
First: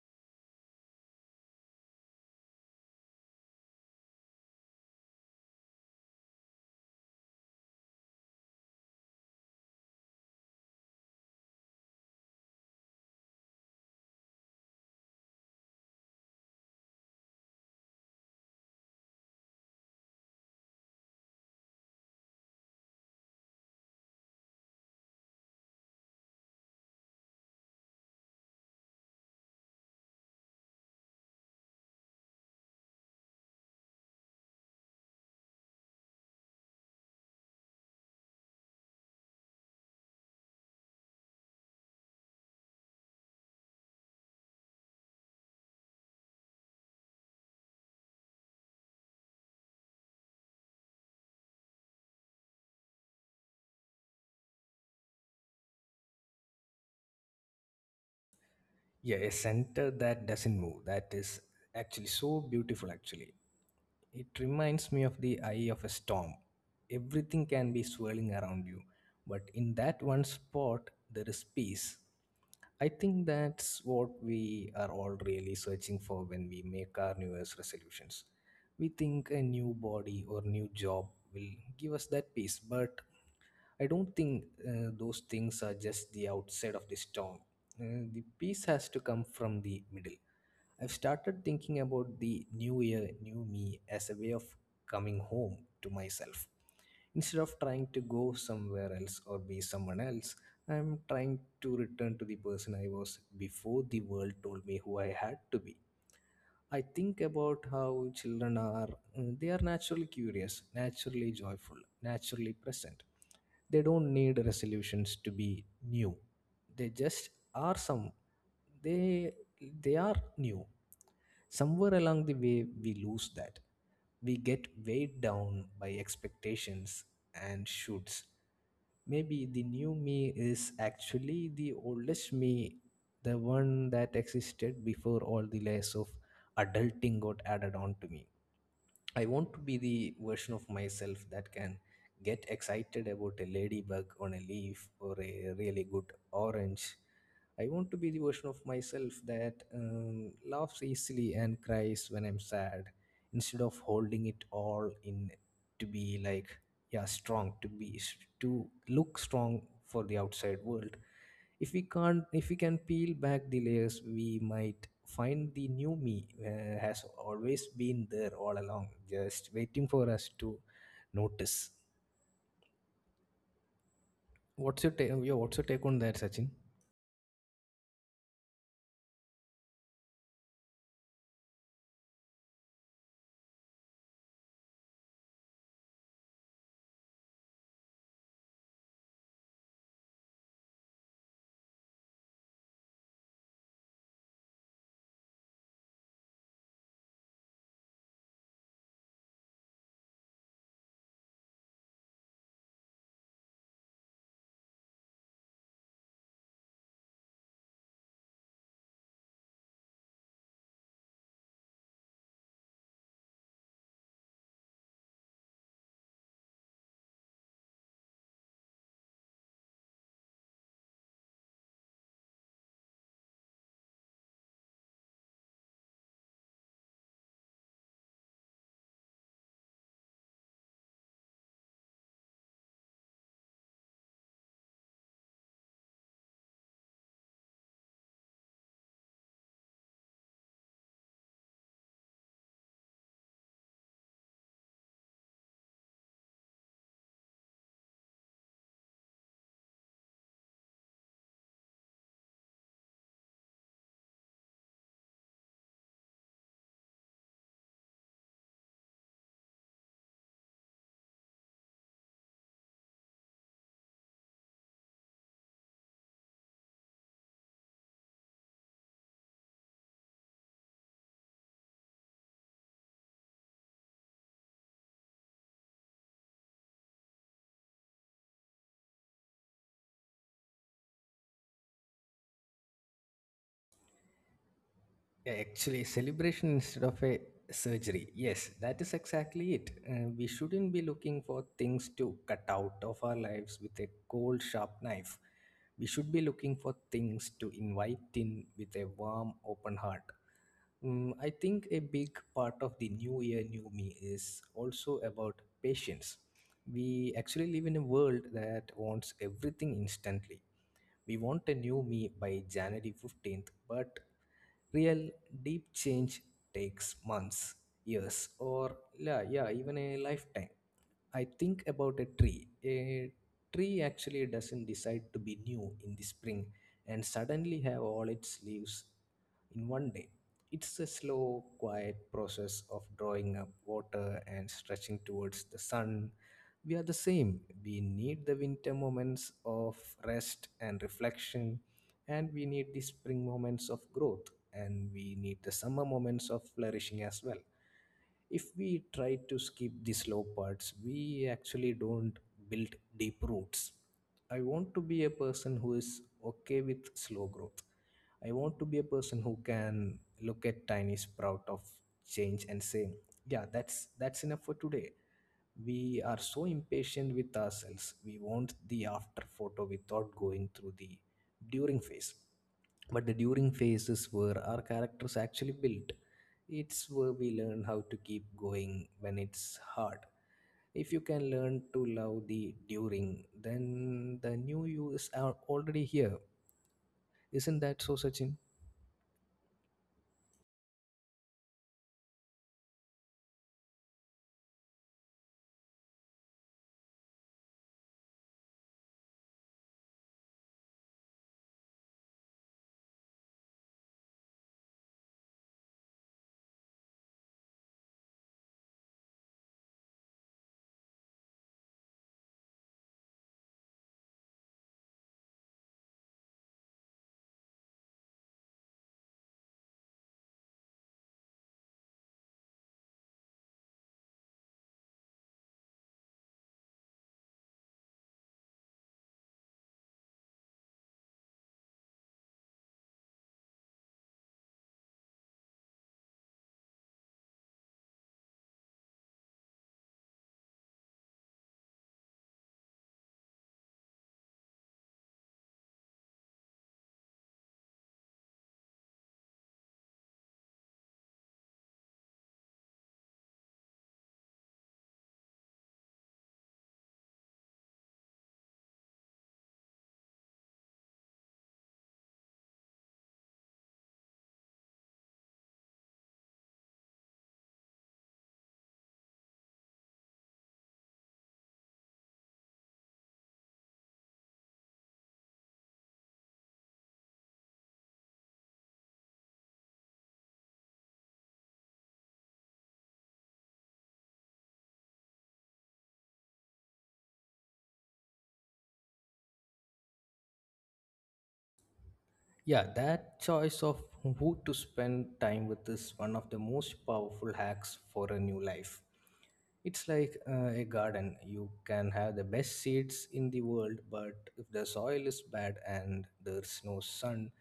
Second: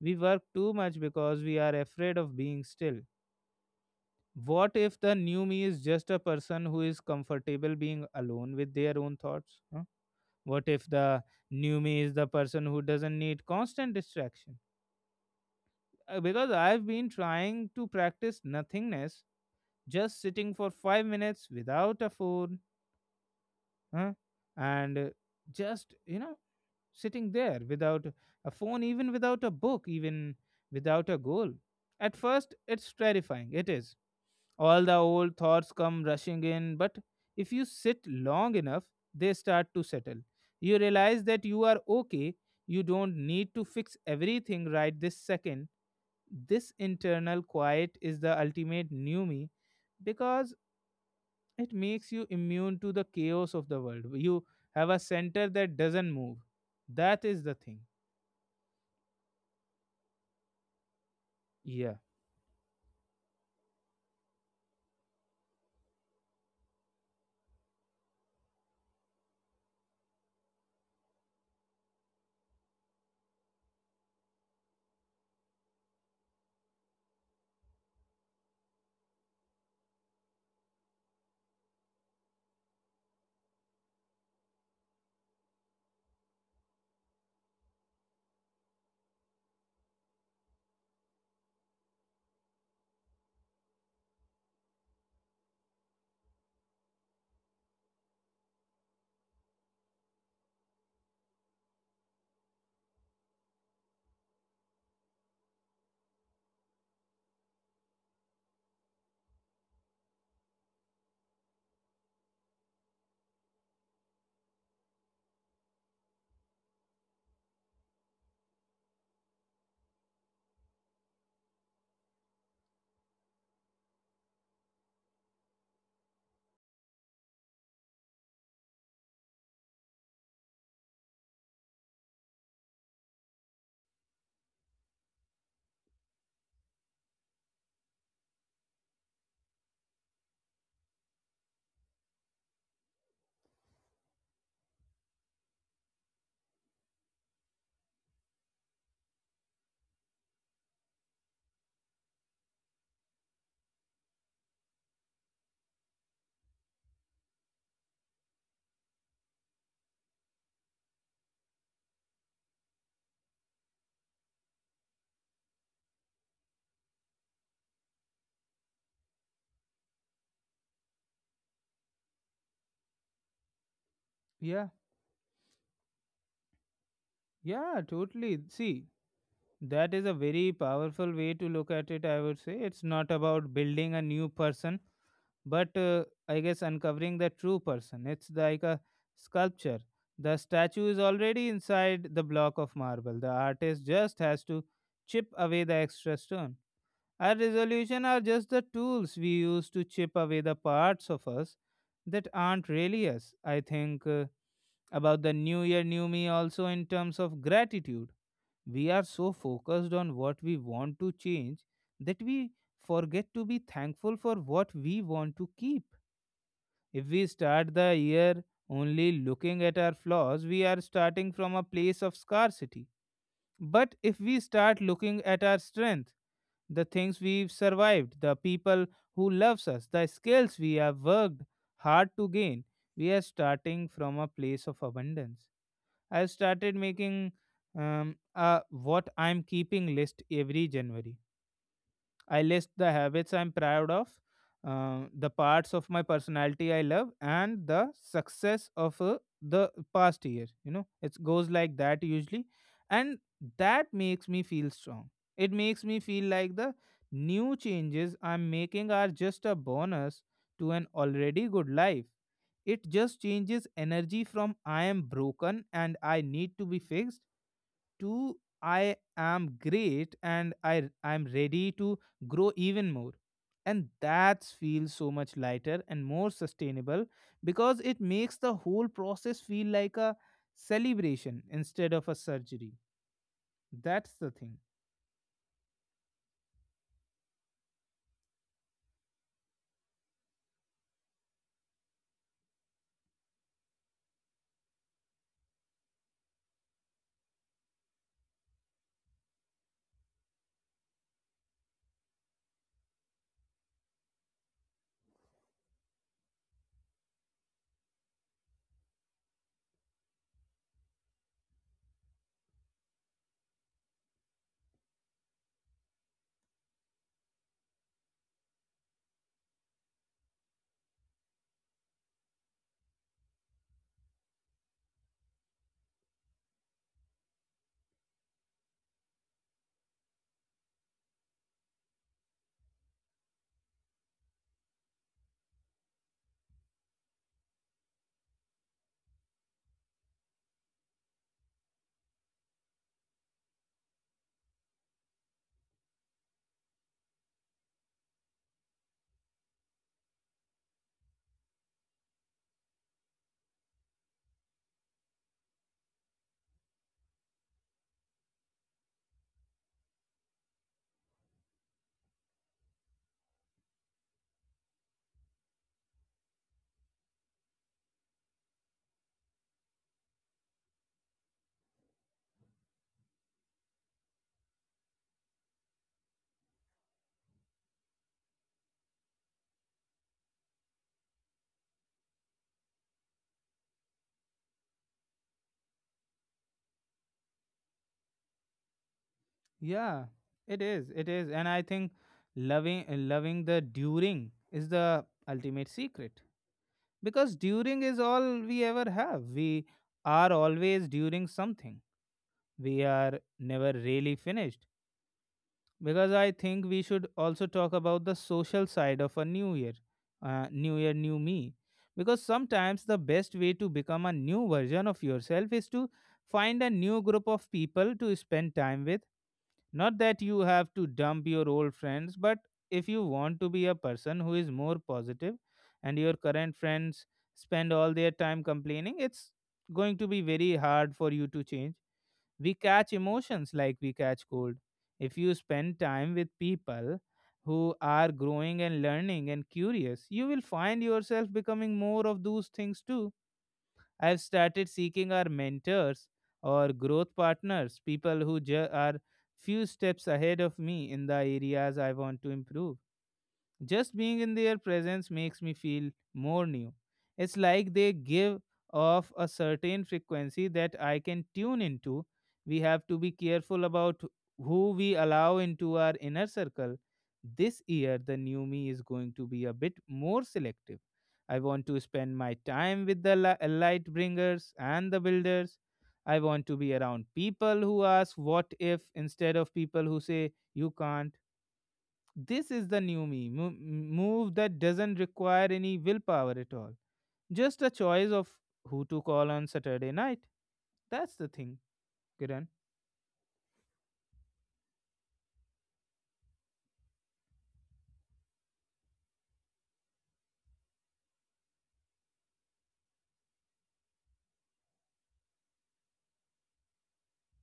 Speaker 1: we work too much because we are afraid of being still. What if the new me is just a person who is comfortable being alone with their own thoughts? Huh? What if the new me is the person who doesn't need constant distraction? Because I've been trying to practice nothingness, just sitting for 5 minutes without a phone. Huh? And just sitting there without a phone, even without a book, even without a goal. At first, it's terrifying. It is. All the old thoughts come rushing in, but if you sit long enough, they start to settle. You realize that you are okay. You don't need to fix everything right this second. This internal quiet is the ultimate new me because it makes you immune to the chaos of the world. You have a center that doesn't move. That is the thing.
Speaker 2: Yeah, a center that doesn't move. That is
Speaker 1: Yeah,
Speaker 2: actually so beautiful, actually. It reminds me of the eye of a storm. Everything can be swirling around you, but in that one spot, there is peace. I think that's what we are all really searching for when we make our New Year's resolutions. We think a new body or new job will give us that peace, but I don't think those things are just the outside of the storm. The peace has to come from the middle. I've started thinking about the new year, new me as a way of coming home to myself. Instead of trying to go somewhere else or be someone else, I'm trying to return to the person I was before the world told me who I had to be. I think about how children are, they are naturally curious, naturally joyful, naturally present. They don't need resolutions to be new. They just are some they they are new. Somewhere along the way we lose that. We get weighed down by expectations and shoots. Maybe the new me is actually the oldest me, the one that existed before all the layers of adulting got added on to me. I want to be the version of myself that can get excited about a ladybug on a leaf or a really good orange. I want to be the version of myself that laughs easily and cries when I'm sad, instead of holding it all in to be like, yeah, strong, to be, to look strong for the outside world. If we can peel back the layers, we might find the new me has always been there all along, just waiting for us to notice.
Speaker 1: yeah,
Speaker 2: What's your take? Yeah, what's your take on that, Sachin?
Speaker 1: yeah, totally. See, that is a very powerful way to look at it, I would say. It's not about building a new person, but I guess uncovering the true person. It's like a sculpture. The statue is already inside the block of marble. The artist just has to chip away the extra stone. Our resolution are just the tools we use to chip away the parts of us that aren't really us. I think. About the new year, new me also in terms of gratitude. We are so focused on what we want to change that we forget to be thankful for what we want to keep. If we start the year only looking at our flaws, we are starting from a place of scarcity. But if we start looking at our strength, the things we've survived, the people who loves us, the skills we have worked hard to gain, we are starting from a place of abundance. I started making a what I'm keeping list every January. I list the habits I'm proud of, the parts of my personality I love, and the success of the past year. You know, it goes like that usually. And that makes me feel strong. It makes me feel like the new changes I'm making are just a bonus to an already good life. It just changes energy from I am broken and I need to be fixed to I am great and I'm ready to grow even more. And that feels so much lighter and more sustainable because it makes the whole process feel like a celebration instead of a surgery. That's the thing.
Speaker 2: Yeah, actually, celebration instead of a surgery. Yes, that is exactly it. We shouldn't be looking for things to cut out of our lives with a cold, sharp knife. We should be looking for things to invite in with a warm, open heart. I think a big part of the new year, new me is also about patience. We actually live in a world that wants everything instantly. We want a new me by January 15th, but real deep change takes months, years, or yeah, yeah, even a lifetime. I think about a tree. A tree actually doesn't decide to be new in the spring and suddenly have all its leaves in one day. It's a slow, quiet process of drawing up water and stretching towards the sun. We are the same. We need the winter moments of rest and reflection, and we need the spring moments of growth, and we need the summer moments of flourishing as well. If we try to skip the slow parts, we actually don't build deep roots. I want to be a person who is okay with slow growth. I want to be a person who can look at tiny sprout of change and say, yeah, that's enough for today. We are so impatient with ourselves. We want the after photo without going through the during phase. But the during phase is where our characters actually built. It's where we learn how to keep going when it's hard. If you can learn to love the during, then the new you is already here. Isn't that so, Sachin?
Speaker 1: Yeah, it is. It is. And I think loving the during is the ultimate secret. Because during is all we ever have. We are always during something. We are never really finished. Because I think we should also talk about the social side of a new year, new year new me, because sometimes the best way to become a new version of yourself is to find a new group of people to spend time with. Not that you have to dump your old friends, but if you want to be a person who is more positive and your current friends spend all their time complaining, it's going to be very hard for you to change. We catch emotions like we catch cold. If you spend time with people who are growing and learning and curious, you will find yourself becoming more of those things too. I've started seeking our mentors or growth partners, people who are few steps ahead of me in the areas I want to improve. Just being in their presence makes me feel more new. It's like they give off a certain frequency that I can tune into. We have to be careful about who we allow into our inner circle. This year, the new me is going to be a bit more selective. I want to spend my time with the light bringers and the builders. I want to be around people who ask what if instead of people who say you can't. This is the new me move that doesn't require any willpower at all. Just a choice of who to call on Saturday night. That's the thing, Kiran.
Speaker 2: Yeah, that choice of who to spend time with is one of the most powerful hacks for a new life. It's like a garden. You can have the best seeds in the world, but if the soil is bad and there's no sun,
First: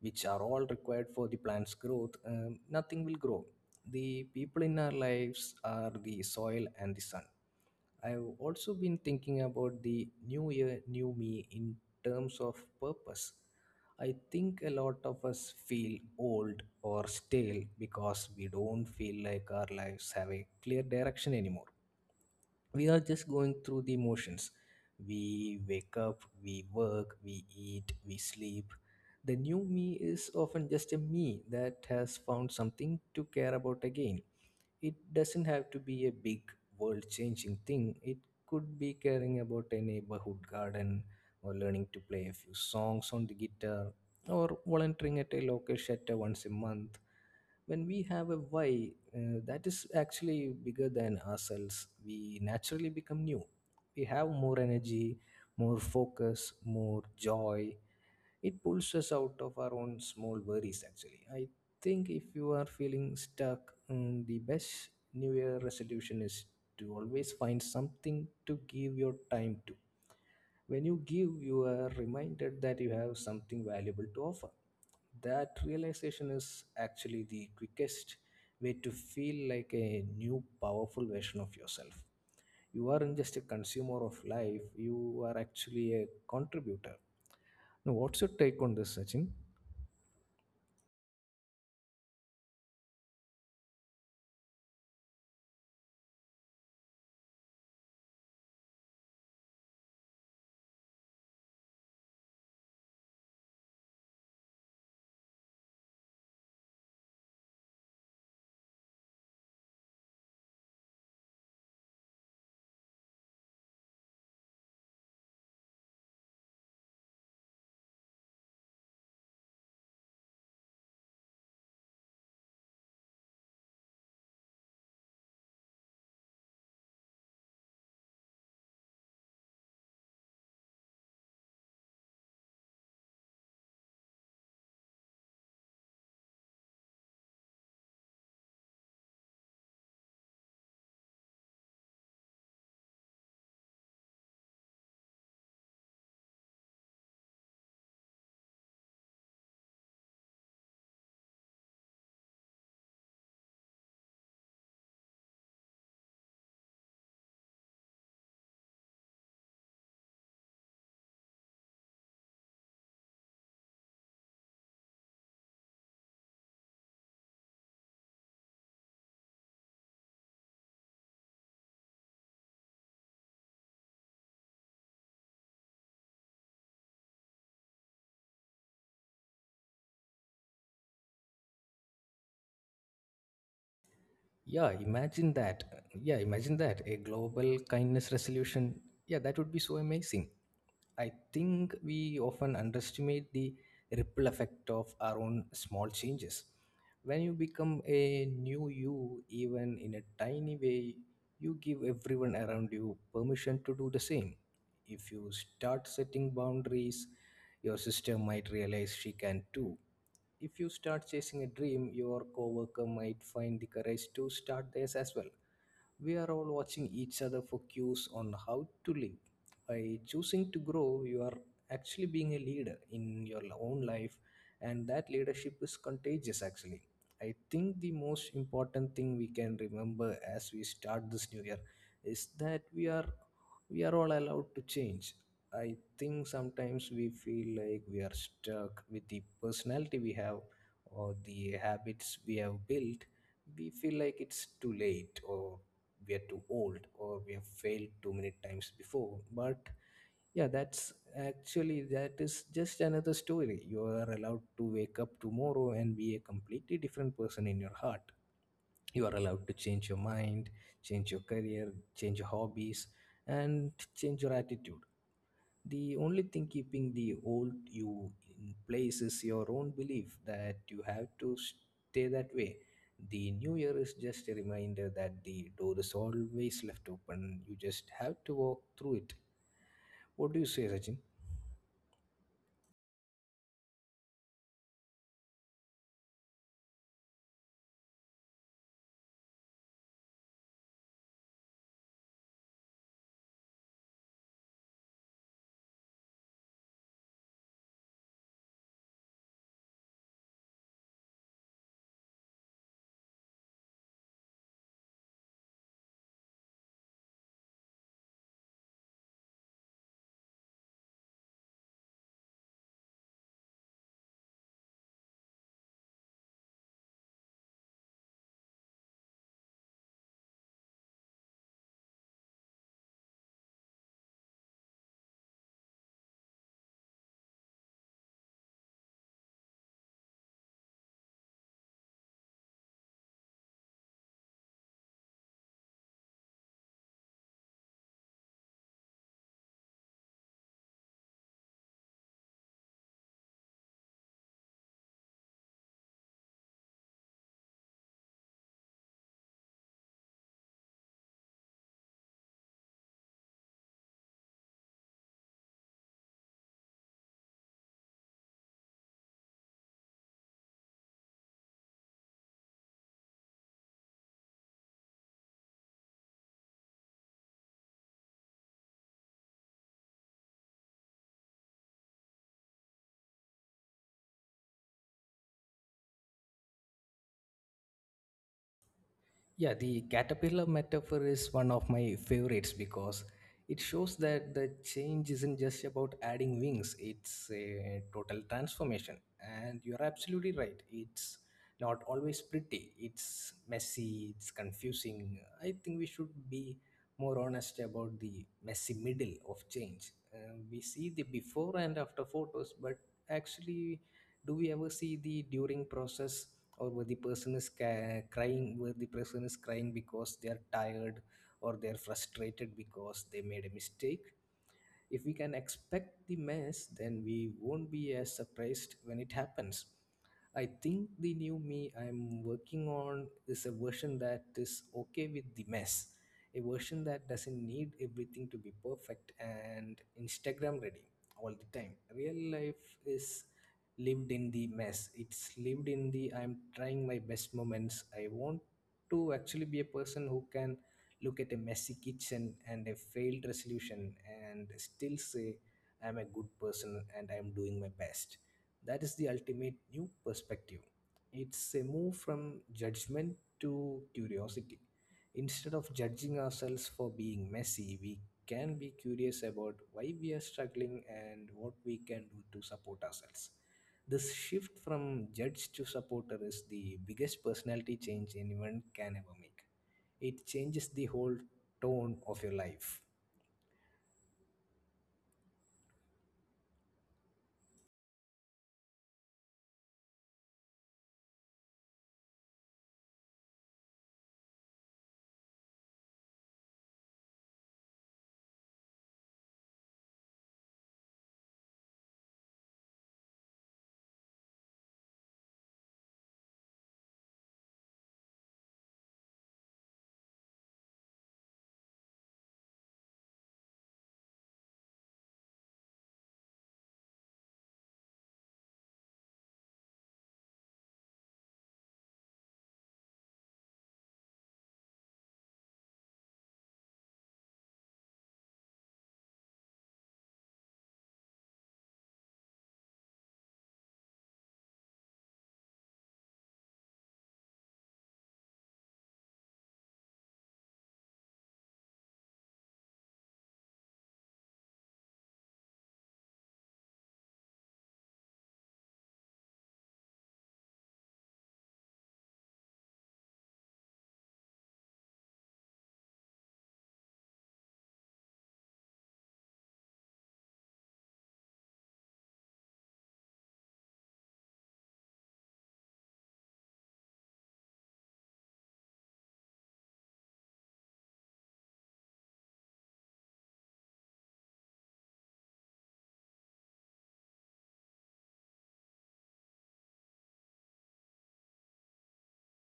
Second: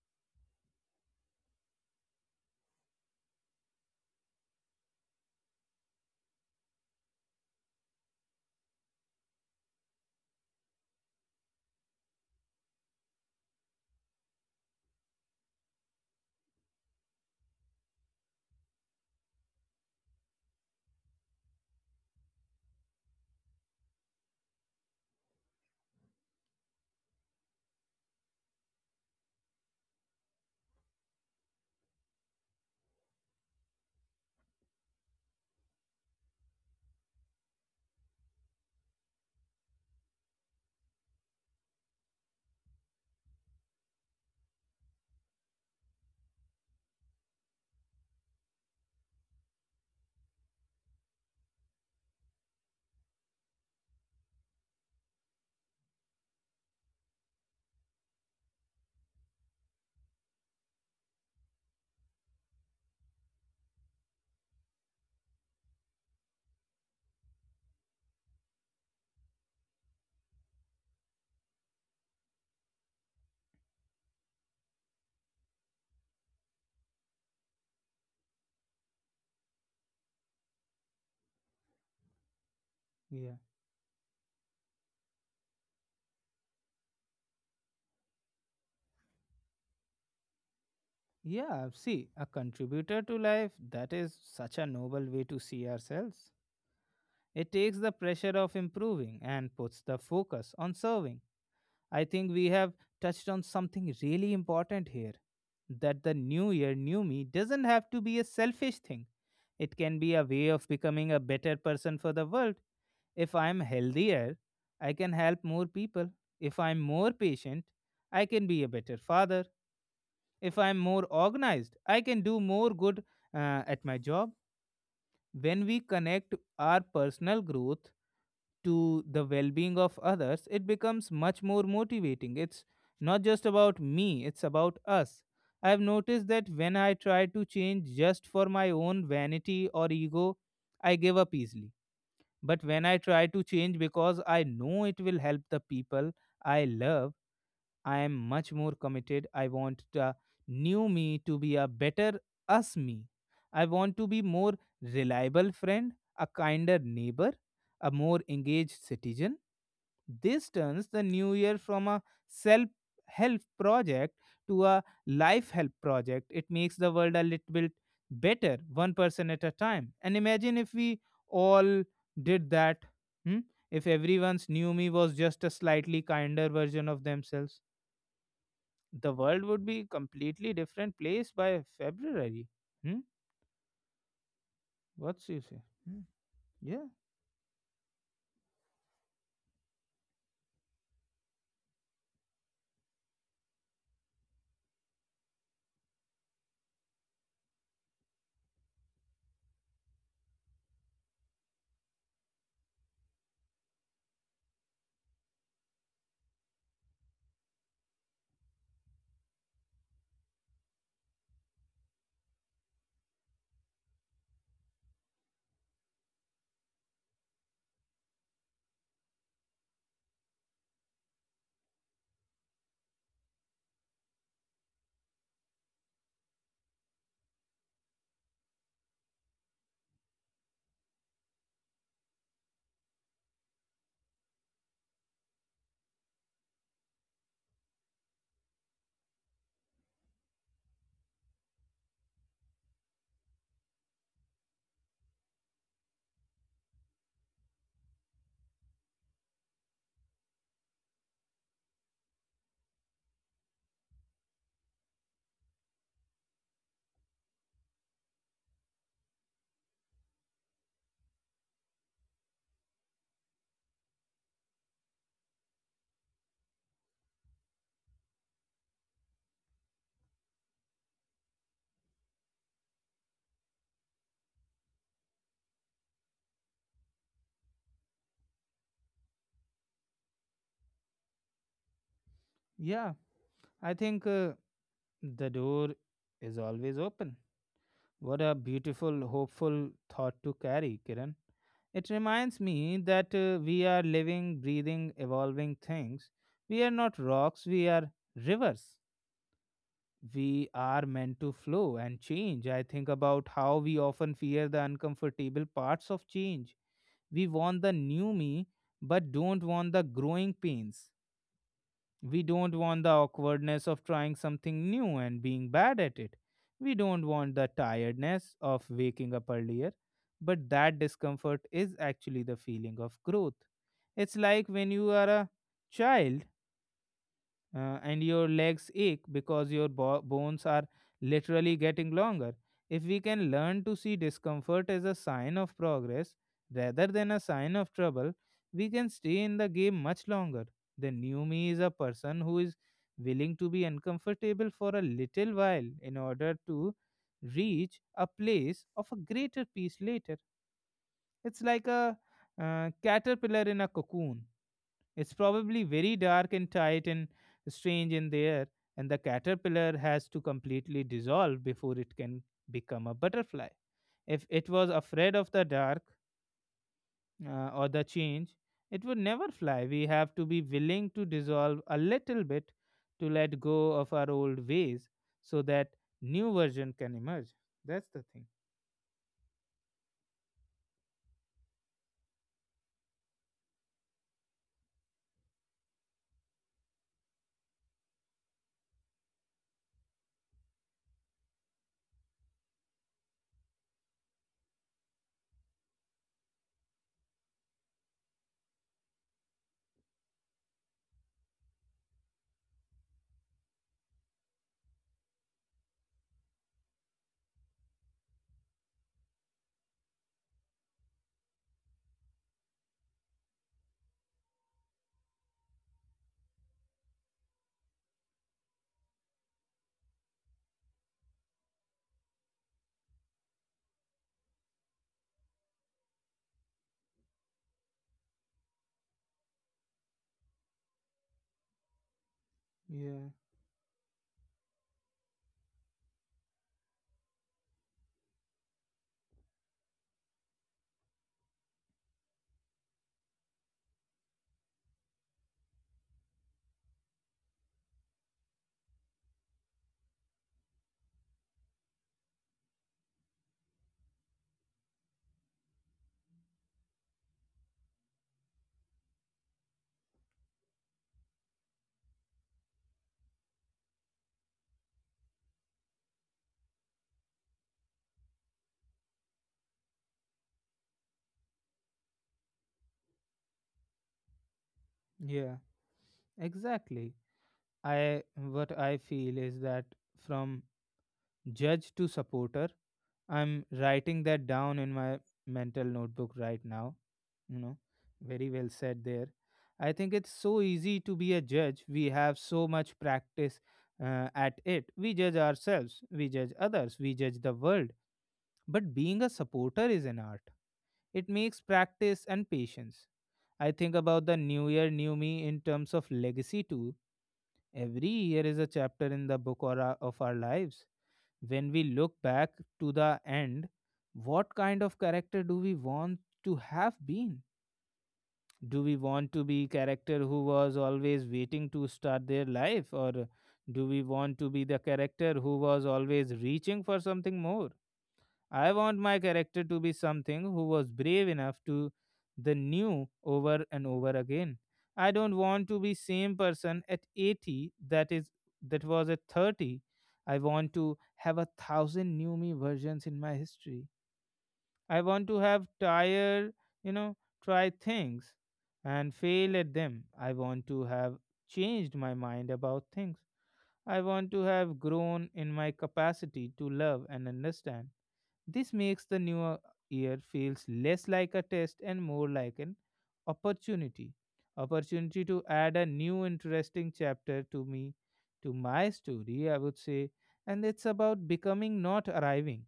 Speaker 2: which are all required for the plant's growth, nothing will grow. The people in our lives are the soil and the sun. I've also been thinking about the new year, new me in terms of purpose. I think a lot of us feel old or stale because we don't feel like our lives have a clear direction anymore. We are just going through the motions. We wake up, we work, we eat, we sleep. The new me is often just a me that has found something to care about again. It doesn't have to be a big, world changing thing. It could be caring about a neighborhood garden, or learning to play a few songs on the guitar, or volunteering at a local shelter once a month. When we have a why that is actually bigger than ourselves, we naturally become new. We have more energy, more focus, more joy. It pulls us out of our own small worries. Actually, I think if you are feeling stuck, the best new year resolution is to always find something to give your time to. When you give, you are reminded that you have something valuable to offer. That realization is actually the quickest way to feel like a new powerful version of yourself. You aren't just
Speaker 1: Yeah.
Speaker 2: a consumer of life, you are actually a contributor. Now what's your take on this, Sachin?
Speaker 1: Yeah, see, a contributor to life, that is such a noble way to see ourselves. It takes the pressure of improving and puts the focus on serving. I think we have touched on something really important here, that the new year, new me doesn't have to be a selfish thing. It can be a way of becoming a better person for the world. If I'm healthier, I can help more people. If I'm more patient, I can be a better father. If I'm more organized, I can do more good at my job. When we connect our personal growth to the well being of others, it becomes much more motivating. It's not just about me, it's about us. I've noticed that when I try to change just for my own vanity or ego, I give up easily. But when I try to change because I know it will help the people I love, I am much more committed. I want the new me to be a better us me. I want to be more reliable friend, a kinder neighbor, a more engaged citizen. This turns the new year from a self help project to a life help project. It makes the world a little bit better, one person at a time. And imagine if we all did that. hmm? If everyone's new me was just a slightly kinder version of themselves the world would be completely different place by February. Hmm?
Speaker 2: Yeah,
Speaker 1: What's
Speaker 2: imagine
Speaker 1: you say?
Speaker 2: that.
Speaker 1: Hmm?
Speaker 2: Yeah, imagine that.
Speaker 1: Yeah,
Speaker 2: A global kindness resolution. Yeah, that would be so amazing. I think we often underestimate the ripple effect of our own small changes. When you become a new you, even in a tiny way, you give everyone around you permission to do the same. If you start setting boundaries, your sister might realize she can too. If you start chasing a dream, your coworker might find the courage to start theirs as well. We are all watching each other for cues on how to live. By choosing to grow, you are actually being a leader in your own life, and that leadership is contagious actually. I think the most important thing we can remember as we start this new year is that we are all allowed to change. I think sometimes we feel like we are stuck with the personality we have or the habits we have built. We feel like it's too late, or we are too old, or we have failed too many times before. But yeah, that is just another story. You are allowed to wake up tomorrow and be a completely different person in your heart. You are allowed to change your mind, change your career, change your hobbies, and change your attitude. The only thing keeping the old you in place is your own belief that you have to stay that way. The new year is just a reminder that the door is always left open. You just have to walk through it. What do you say, Sachin?
Speaker 1: yeah. I think the door is always open. What a beautiful, hopeful thought to carry, Kiran. It reminds me that we are living, breathing, evolving things. We are not rocks, we are rivers. We are meant to flow and change. I think about how we often fear the uncomfortable parts of change. We want the new me, but don't want the growing pains. We don't want the awkwardness of trying something new and being bad at it. We don't want the tiredness of waking up earlier, but that discomfort is actually the feeling of growth. It's like when you are a child and your legs ache because your bones are literally getting longer. If we can learn to see discomfort as a sign of progress rather than a sign of trouble, we can stay in the game much longer. The new me is a person who is willing to be uncomfortable for a little while in order to reach a place of a greater peace later. It's like a caterpillar in a cocoon. It's probably very dark and tight and strange in there, and the caterpillar has to completely dissolve before it can become a butterfly. If it was afraid of the dark or the change, it would never fly. We have to be willing to dissolve a little bit to let go of our old ways so that new version can emerge. That's the thing.
Speaker 2: Yeah, the caterpillar metaphor is one of my favorites because it shows that the change isn't just about adding wings, it's a total transformation. And you're absolutely right. It's not always pretty, it's messy, it's confusing. I think we should be more honest about the messy middle of change. We see the before and after photos, but actually, do we ever see the during process? Or where the person is ca- crying where the person is crying because they are tired, or they are frustrated because they made a mistake. If we can expect the mess, then we won't be as surprised when it happens. I think the new me I'm working on is a version that is okay with the mess, a version that doesn't need everything to be perfect and Instagram ready all the time. Real life
Speaker 1: Yeah,
Speaker 2: is lived in the mess, it's lived in the I'm trying my best moments. I want to actually be a person who can look at a messy kitchen and a failed resolution and still say, I'm a good person and I'm doing my best. That is the ultimate new perspective. It's a move from judgment to curiosity. Instead of judging ourselves for being messy, we can be curious about why we are struggling and what we can do to support ourselves. This shift from judge to supporter is the biggest personality change anyone can ever make. It changes the whole tone of your life.
Speaker 1: yeah, exactly. I What I feel is that from judge to supporter, I'm writing that down in my mental notebook right now. You know, very well said there. I think it's so easy to be a judge. We have so much practice at it. We judge ourselves, we judge others, we judge the world. But being a supporter is an art, it makes practice and patience. I think about the new year, new me in terms of legacy too. Every year is a chapter in the book of our lives. When we look back to the end, what kind of character do we want to have been? Do we want to be character who was always waiting to start their life or do we want to be the character who was always reaching for something more? I want my character to be something who was brave enough to the new over and over again. I don't want to be same person at 80 that is that was at 30. I want to have a thousand new me versions in my history. I want to have you know, try things and fail at them. I want to have changed my mind about things. I want to have grown in my capacity to love and understand. This makes the new year feels less like a test and more like an opportunity. Opportunity to add a new interesting chapter to me, to my story, I would say. And it's about becoming, not arriving.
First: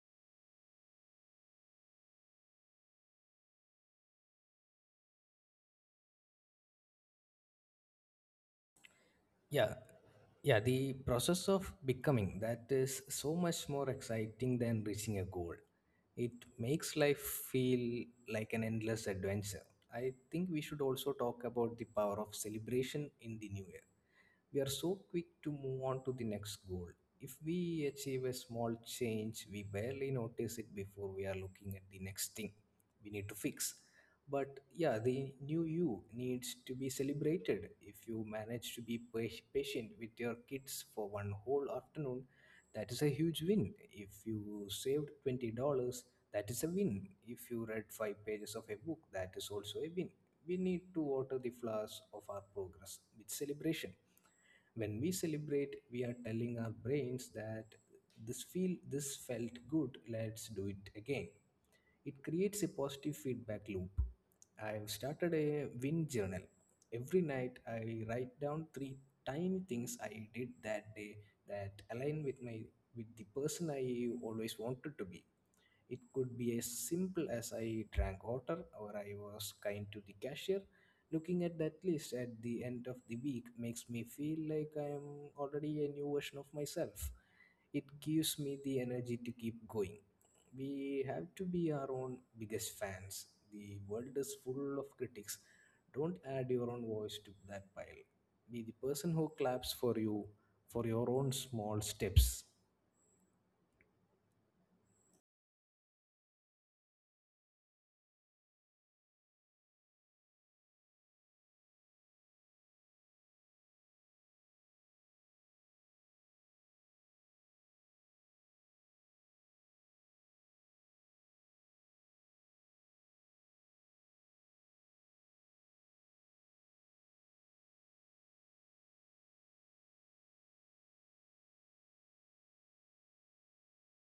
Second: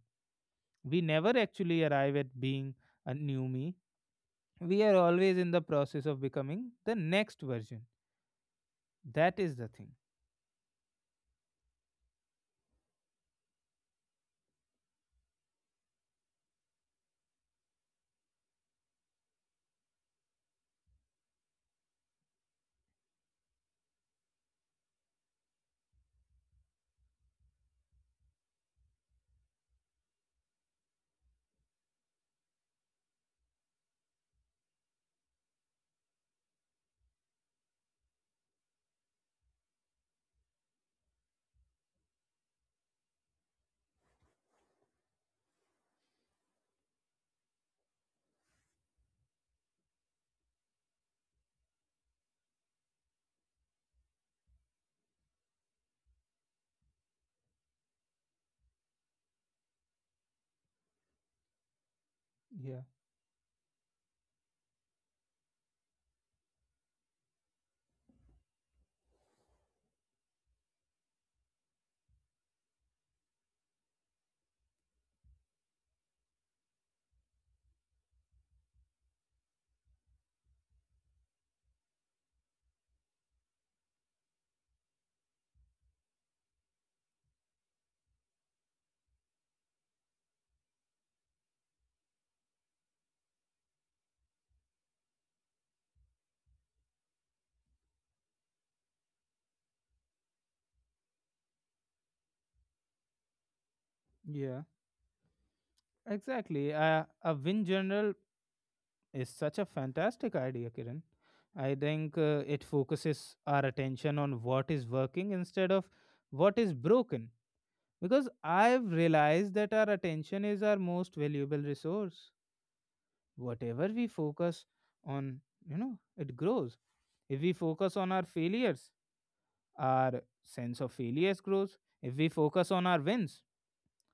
Speaker 1: We never actually arrive at being a new me. We are always in the process of becoming the next version. That is the
Speaker 2: Yeah,
Speaker 1: thing.
Speaker 2: yeah, the process of becoming, that is so much more exciting than reaching a goal. It makes life feel like an endless adventure. I think we should also talk about the power of celebration in the new year. We are so quick to move on to the next goal. If we achieve a small change, we barely notice it before we are looking at the next thing we need to fix. But yeah, the new you needs to be celebrated. If you manage to be patient with your kids for one whole afternoon, that is a huge win. If you saved $20, that is a win. If you read five pages of a book, that is also a win. We need to water the flowers of our progress with celebration. When we celebrate, we are telling our brains that this felt good, let's do it again. It creates a
Speaker 1: Yeah.
Speaker 2: positive feedback loop. I've started a win journal. Every night I write down three tiny things I did that day that align with my with the person I always wanted to be. It could be as simple as I drank water or I was kind to the cashier. Looking at that list at the end of the week makes me feel like I am already a new version of myself. It gives me the energy to keep going. We have to be our own biggest fans. The world is full of critics. Don't add your own voice to that pile. Be the person who claps for you, for your own small steps.
Speaker 1: Yeah. Exactly. A win general is such a fantastic idea, Kiran. I think it focuses our attention on what is working instead of what is broken. Because I've realized that our attention is our most valuable resource. Whatever we focus on, you know, it grows. If we focus on our failures, our sense of failures grows. If we focus on our wins,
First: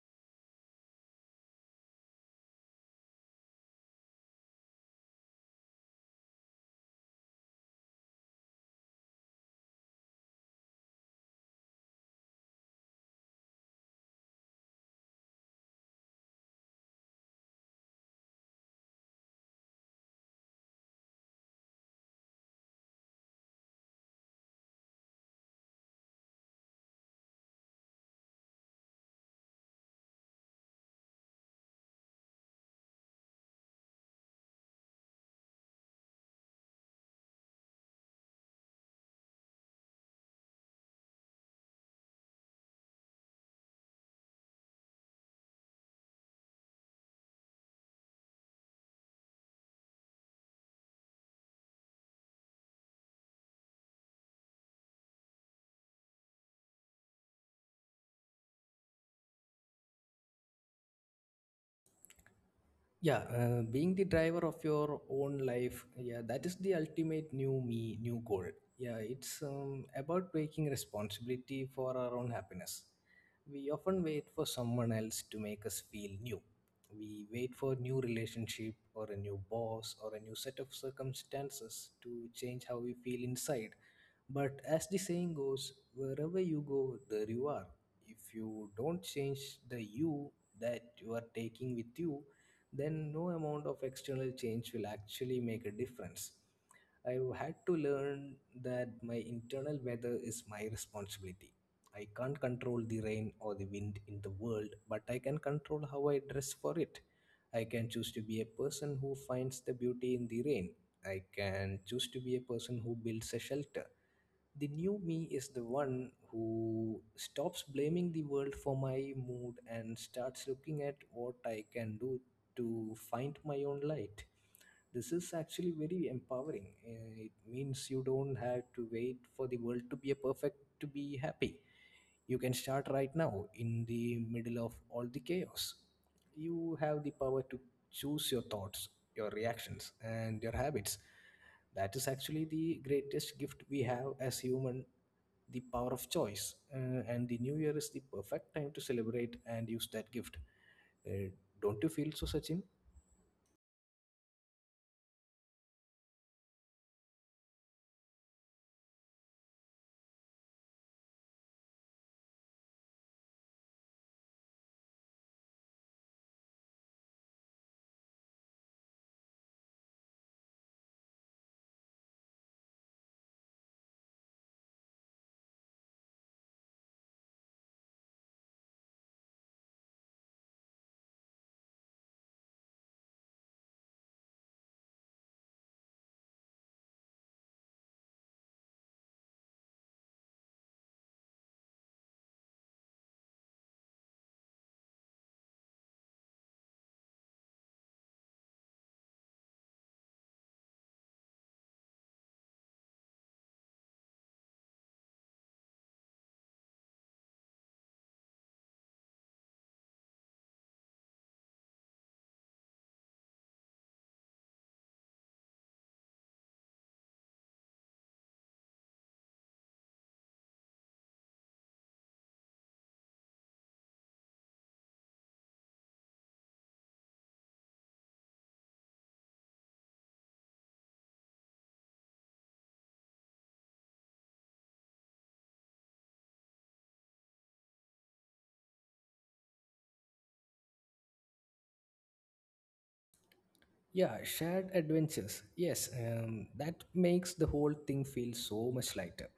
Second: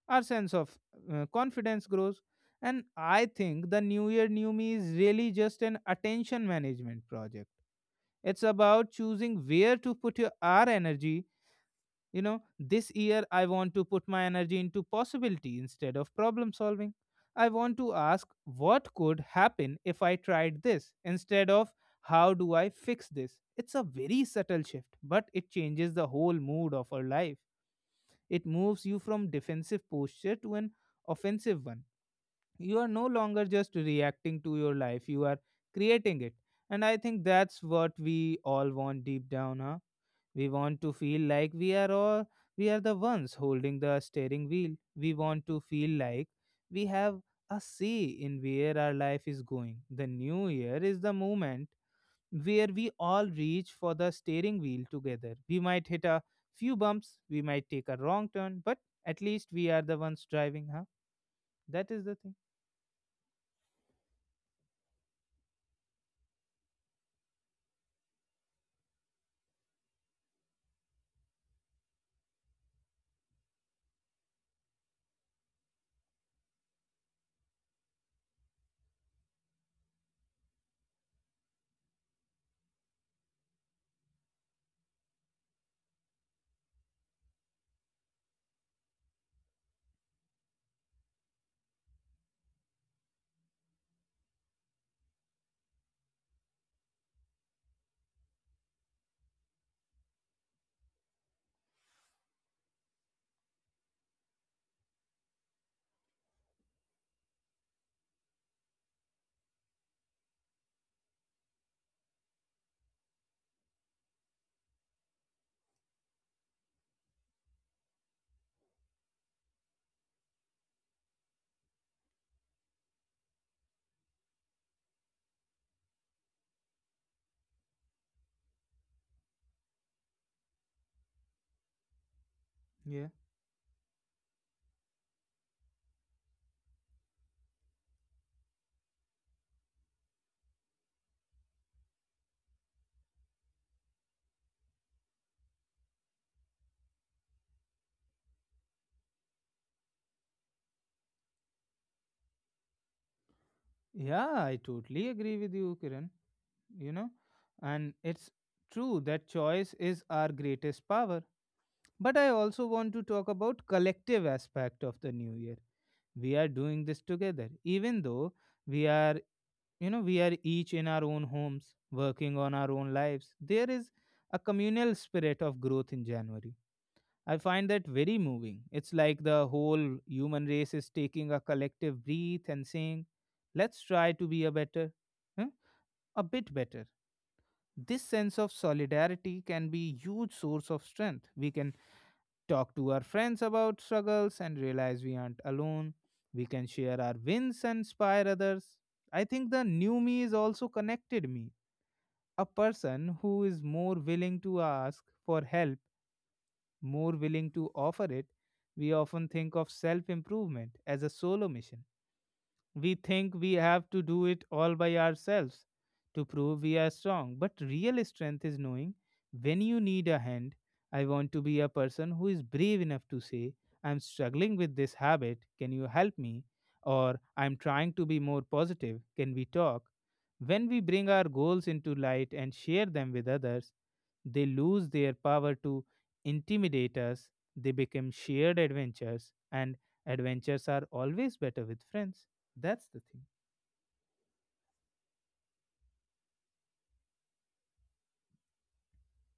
Speaker 1: our sense of confidence grows. And I think the new year new me is really just an attention management project. It's about choosing where to put our energy. You know, this year I want to put my energy into possibility instead of problem solving. I want to ask what could happen if I tried this instead of how do I fix this. It's a very subtle shift but it changes the whole mood of our life. It moves you from defensive posture to an offensive one. You are no longer just reacting to your life, you are creating it. And I think that's what we all want deep down, huh? We want to feel like we are the ones holding the steering wheel. We want to feel like we have a say in where our life is going. The new year is the moment where we all reach for the steering wheel together. We might hit a few bumps, we might take a wrong turn, but at least we are the ones driving, huh? That is the thing.
Speaker 2: Yeah, being the driver of your own life, yeah, that is the ultimate new me, new goal. Yeah, it's about taking responsibility for our own happiness. We often wait for someone else to make us feel new. We wait for a new relationship, or a new boss, or a new set of circumstances to change how we feel inside. But as the saying goes, wherever you go, there you are. If you don't change the you that you are taking with you, then no amount of external change will actually make a difference. I've had to learn that my internal weather is my responsibility. I can't control the rain or the wind in the world, but I can control how I dress for it. I can choose to be a person who finds the beauty in the rain. I can choose to be a person who builds a shelter. The new me is the one who stops blaming the world for my mood and starts looking at what I can do to find my own light. This is actually very empowering. It means you don't have to wait for the world to be perfect to be happy. You can start
Speaker 1: Yeah.
Speaker 2: right now in the middle of all the chaos. You have the power to choose your thoughts, your reactions, and your habits. That is actually the greatest gift we have as human, the power of choice. And the new year is the perfect time to celebrate and use that gift. Uh, don't you feel so, Sachin?
Speaker 1: Yeah, I totally agree with you, Kiran. You know, and it's true that choice is our greatest power. But I also want to talk about collective aspect of the new year. We are doing this together, even though we are you know we are each in our own homes working on our own lives. There is a communal spirit of growth in January. I find that very moving. It's like the whole human race is taking a collective breath and saying let's try to be a better, huh, a bit better. This sense of solidarity can be huge source of strength. We can talk to our friends about struggles and realize we aren't alone. We can share our wins and inspire others. I think the new me is also connected me, a person who is more willing to ask for help, more willing to offer it. We often think of self improvement as a solo mission. We think we have to do it all by ourselves to prove we are strong. But real strength is knowing when you need a hand. I want to be a person who is brave enough to say, I'm struggling with this habit. Can you help me? Or I'm trying to be more positive. Can we talk? When we bring our goals into light and share them with others, they lose their power to intimidate us. They become shared adventures, and adventures are always better with friends. That's the thing.
Speaker 2: Yeah, shared adventures. Yes, that makes the whole thing feel so much lighter.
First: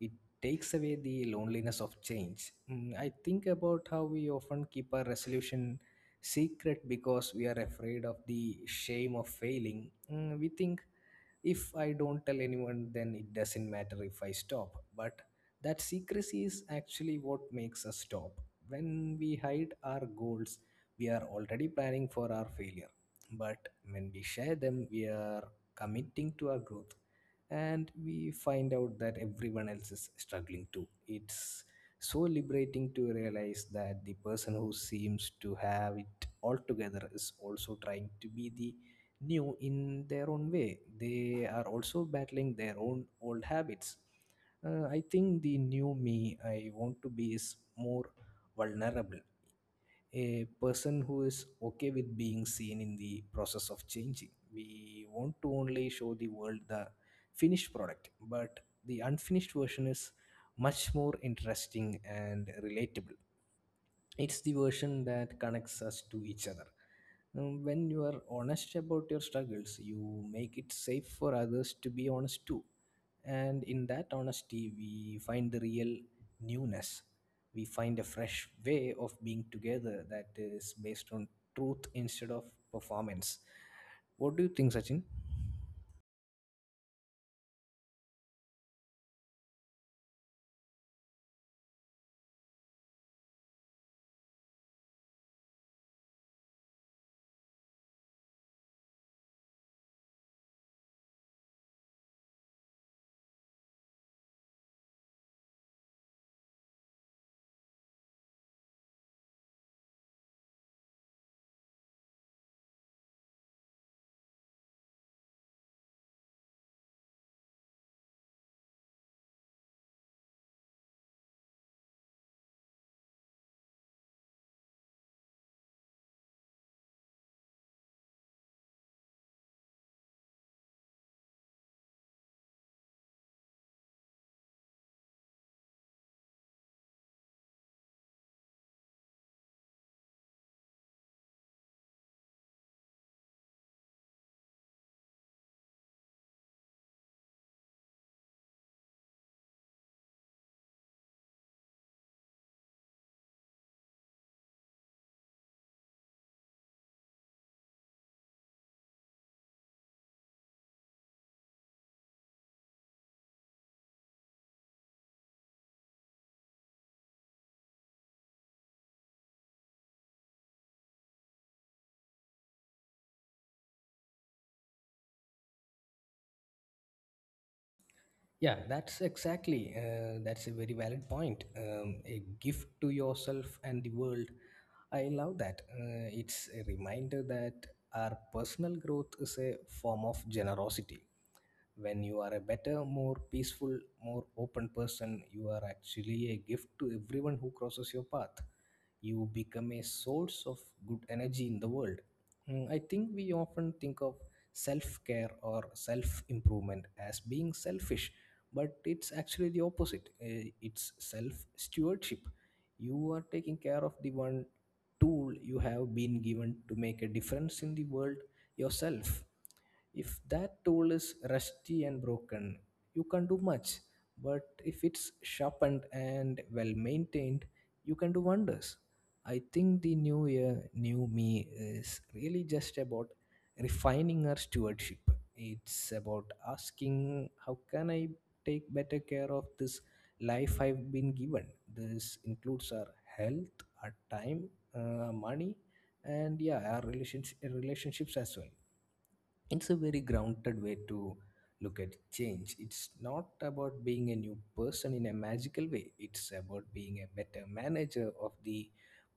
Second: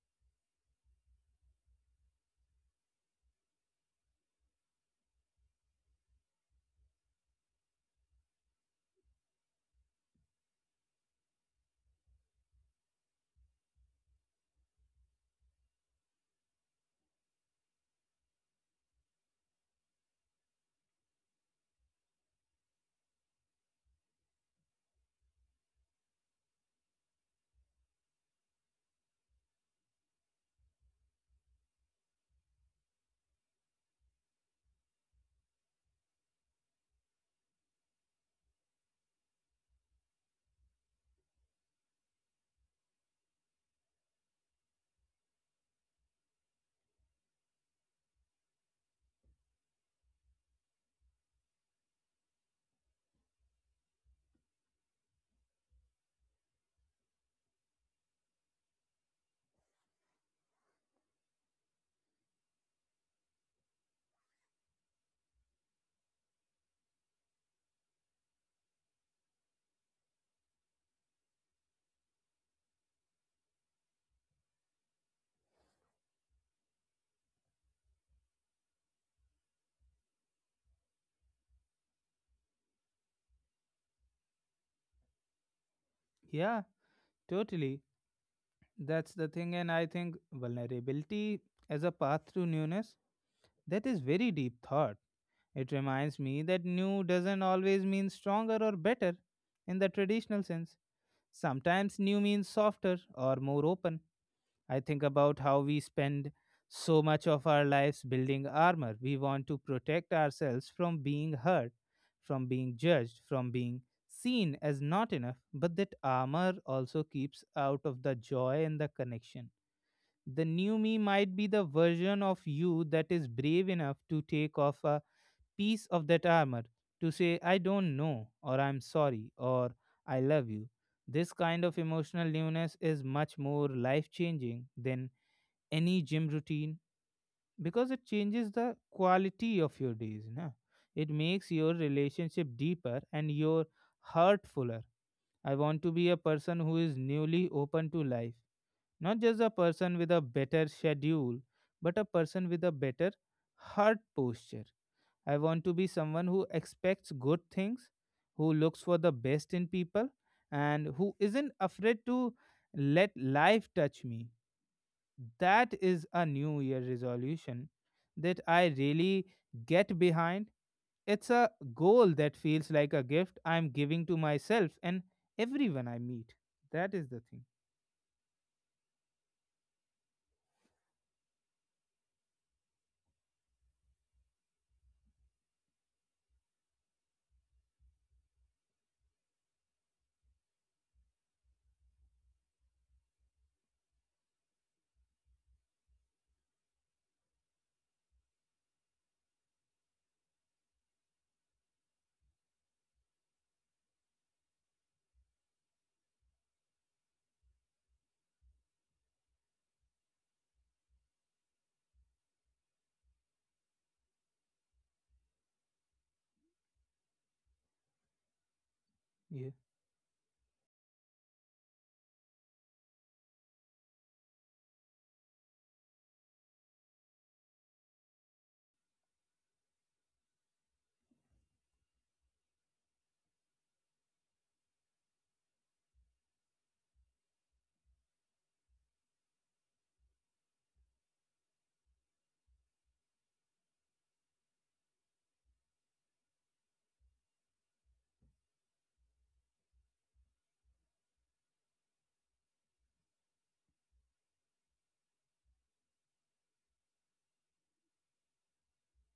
Speaker 2: It takes away the loneliness of change. Mm, I think about how we often keep our resolution secret because we are afraid of the shame of failing. Mm, we think, if I don't tell anyone, then it doesn't matter if I stop. But that secrecy is actually what makes us stop. When we hide our goals, we are already planning for our failure. But when we share them, we are committing to our growth. And we find out that everyone else is struggling too. It's so liberating to realize that the person who seems to have it all together is also trying to be the new in their own way. They are also battling their own old habits. I think the new me I want to be is more vulnerable, a person who is okay with being seen in the process of changing. We want to only show the world the finished product, but the unfinished version is much more interesting and relatable. It's the version that connects us to each other. When you are honest about your struggles, you make it safe for others to be honest too, and in that honesty we find the real newness. We find a fresh way of being together that is based on truth instead of performance. What do you think, Sachin?
Speaker 1: Yeah, totally. That's the thing. And I think vulnerability as a path through newness, that is very deep thought. It reminds me that new doesn't always mean stronger or better in the traditional sense. Sometimes new means softer or more open. I think about how we spend so much of our lives building armor. We want to protect ourselves from being hurt, from being judged, from being seen as not enough. But that armor also keeps out of the joy and the connection. The new me might be the version of you that is brave enough to take off a piece of that armor, to say, I don't know, or I'm sorry, or I love you. This kind of emotional newness is much more life changing than any gym routine because it changes the quality of your days na. It makes your relationship deeper and your heart fuller. I want to be a person who is newly open to life, not just a person with a better schedule but a person with a better heart posture. I want to be someone who expects good things, who looks for the best in people, and who isn't afraid to let life touch me. That is a new year resolution that I really get behind. It's a goal that feels like a gift I'm giving to myself and everyone I meet. That is the thing.
Speaker 2: Yeah, that's exactly. That's a very valid point. A gift to yourself and the world, I love that. It's a reminder that our personal growth is a form of generosity. When you are a better, more peaceful, more open person, you are actually a gift to everyone who crosses your path. You become a source of good energy in the world. I think we often think of self care or self improvement as being selfish, but it's actually the opposite. It's self stewardship. You are taking care of the one tool you have been given to make a difference in the world: yourself.
Speaker 1: Yeah.
Speaker 2: If that tool is rusty and broken, you can't do much. But if it's sharpened and well maintained, you can do wonders. I think the new year, new me is really just about refining our stewardship. It's about asking, how can I take better care of this life I've been given? This includes our health, our time, money, and yeah, our relationships as well. It's a very grounded way to look at change. It's not about being a new person in a magical way, it's about being a better manager of the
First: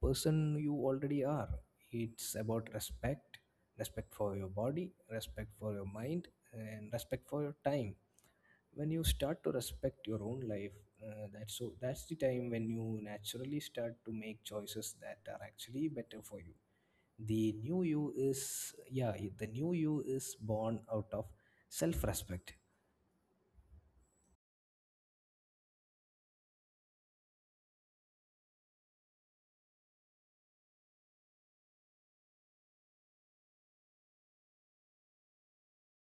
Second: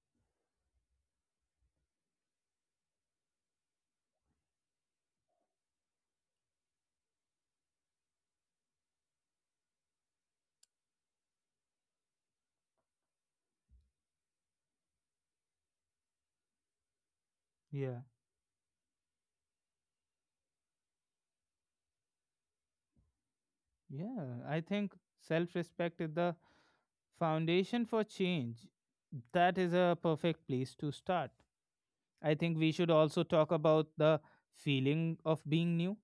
Speaker 2: person you already are. It's about respect. Respect for your body, respect for your mind, and respect for your time. When you start to respect your own life, that's the time when you naturally start to make choices that are actually better for you. The new
Speaker 1: Yeah.
Speaker 2: you is, yeah, the new you is born out of self-respect.
Speaker 1: Yeah. I think self respect is the foundation for change. That is a perfect place to start. I think we should also talk about the feeling of being new.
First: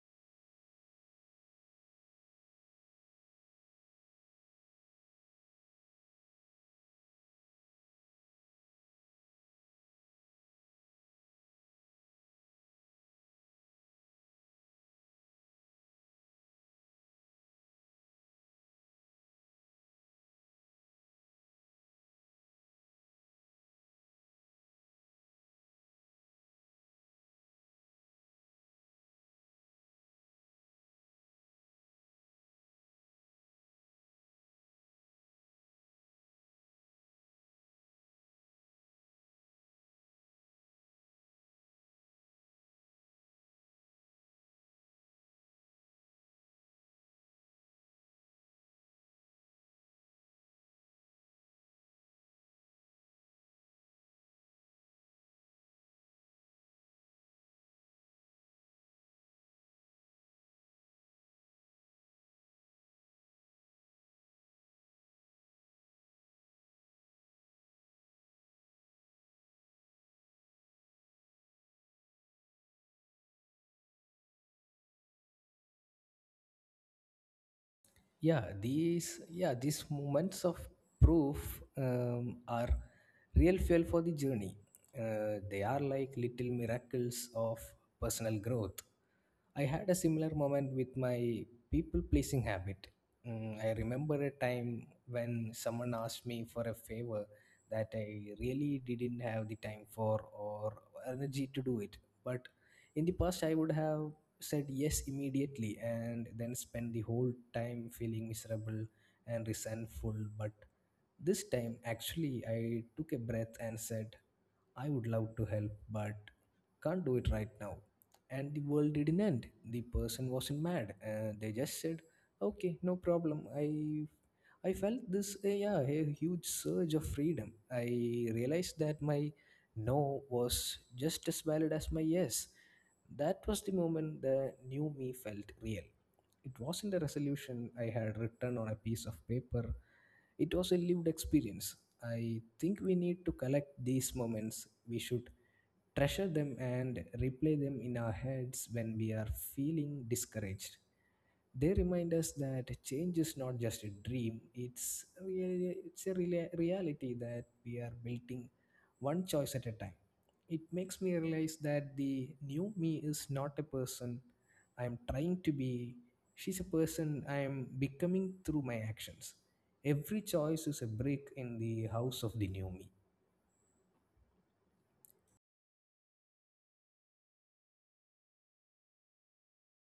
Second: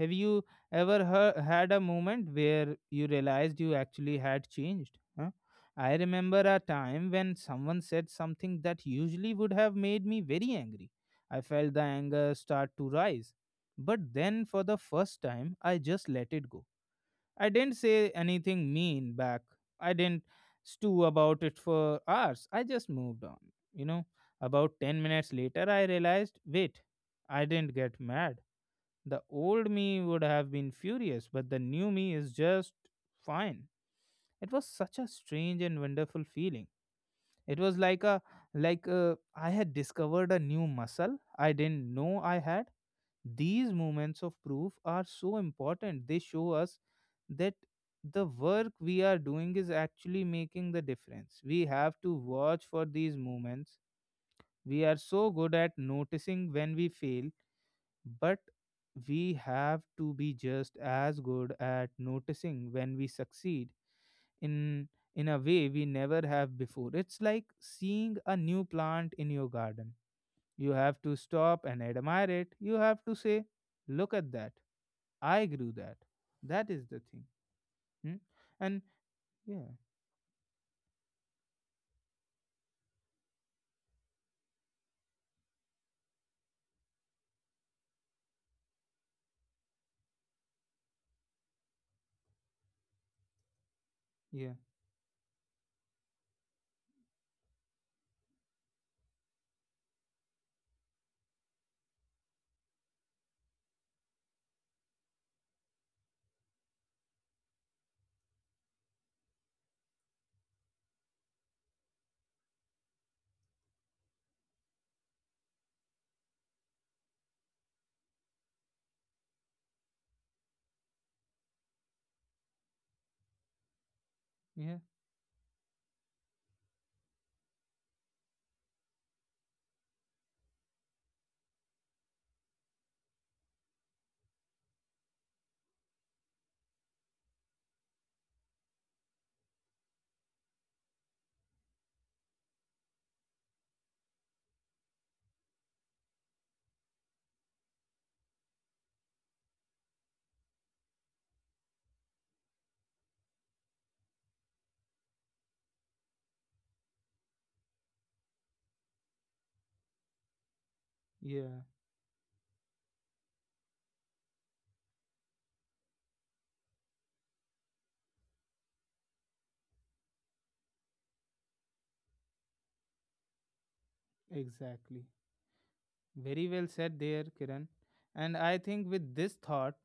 Speaker 1: Have you had a moment where you realized you actually had changed? Huh? I remember a time when someone said something that usually would have made me very angry. I felt the anger start to rise. But then, for the first time, I just let it go. I didn't say anything mean back. I didn't stew about it for hours. I just moved on. You know, about 10 minutes later, I realized wait, I didn't get mad. The old me would have been furious, but the new me is just fine. It was such a strange and wonderful feeling. It was like a I had discovered a new muscle I didn't know I had. These moments of proof are so important. They show us that the work we are doing is actually making the difference. We have to watch for these moments. We are so good at noticing when we fail but we have to be just as good at noticing when we succeed in in a way we never have before. It's like seeing a new plant in your garden. You have to stop and admire it. You have to say, "Look at that! I grew that." That is the thing. Hmm?
Speaker 2: Yeah,
Speaker 1: And
Speaker 2: these yeah
Speaker 1: yeah,
Speaker 2: these moments of proof are real fuel for the journey. They are like little miracles of personal growth. I had a similar moment with my people pleasing habit. I remember a
Speaker 1: yeah,
Speaker 2: time when someone asked me for a favor that I really didn't have the time for or energy to do it. But in the past, I would have said yes immediately and then spent the whole time feeling miserable and resentful. But this time, actually, I took a breath and said, I would love to help, but can't do it right now. And the world didn't end. The person wasn't mad. They just said, okay, no problem. I
Speaker 1: yeah,
Speaker 2: felt this, a huge surge of freedom. I realized that my no was just as valid as my yes. That was the moment the new me felt real. It wasn't a resolution I had written on a piece of paper, it was a lived experience. I think we need to collect these moments. We should treasure them and replay them in our heads when we are feeling discouraged. They remind us that change is not just a dream, it's, really, it's a real reality that we are building one choice at a time. It makes me realize
Speaker 1: yeah.
Speaker 2: that the new me is not a person I am trying to be, she's a person I am becoming through my actions. Every choice is a brick in the house of the new me.
Speaker 1: Exactly. Very well said there, Kiran. And I think with this thought,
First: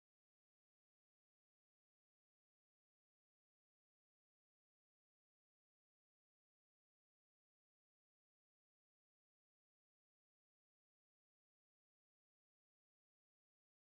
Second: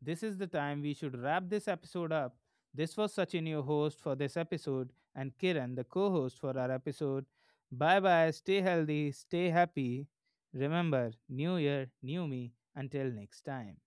Speaker 1: this is the time we should wrap this episode up. This was Sachin, your host for this episode, and Kiran, the co host for our episode. Bye bye, stay healthy, stay happy. Remember, new year, new me. Until next time.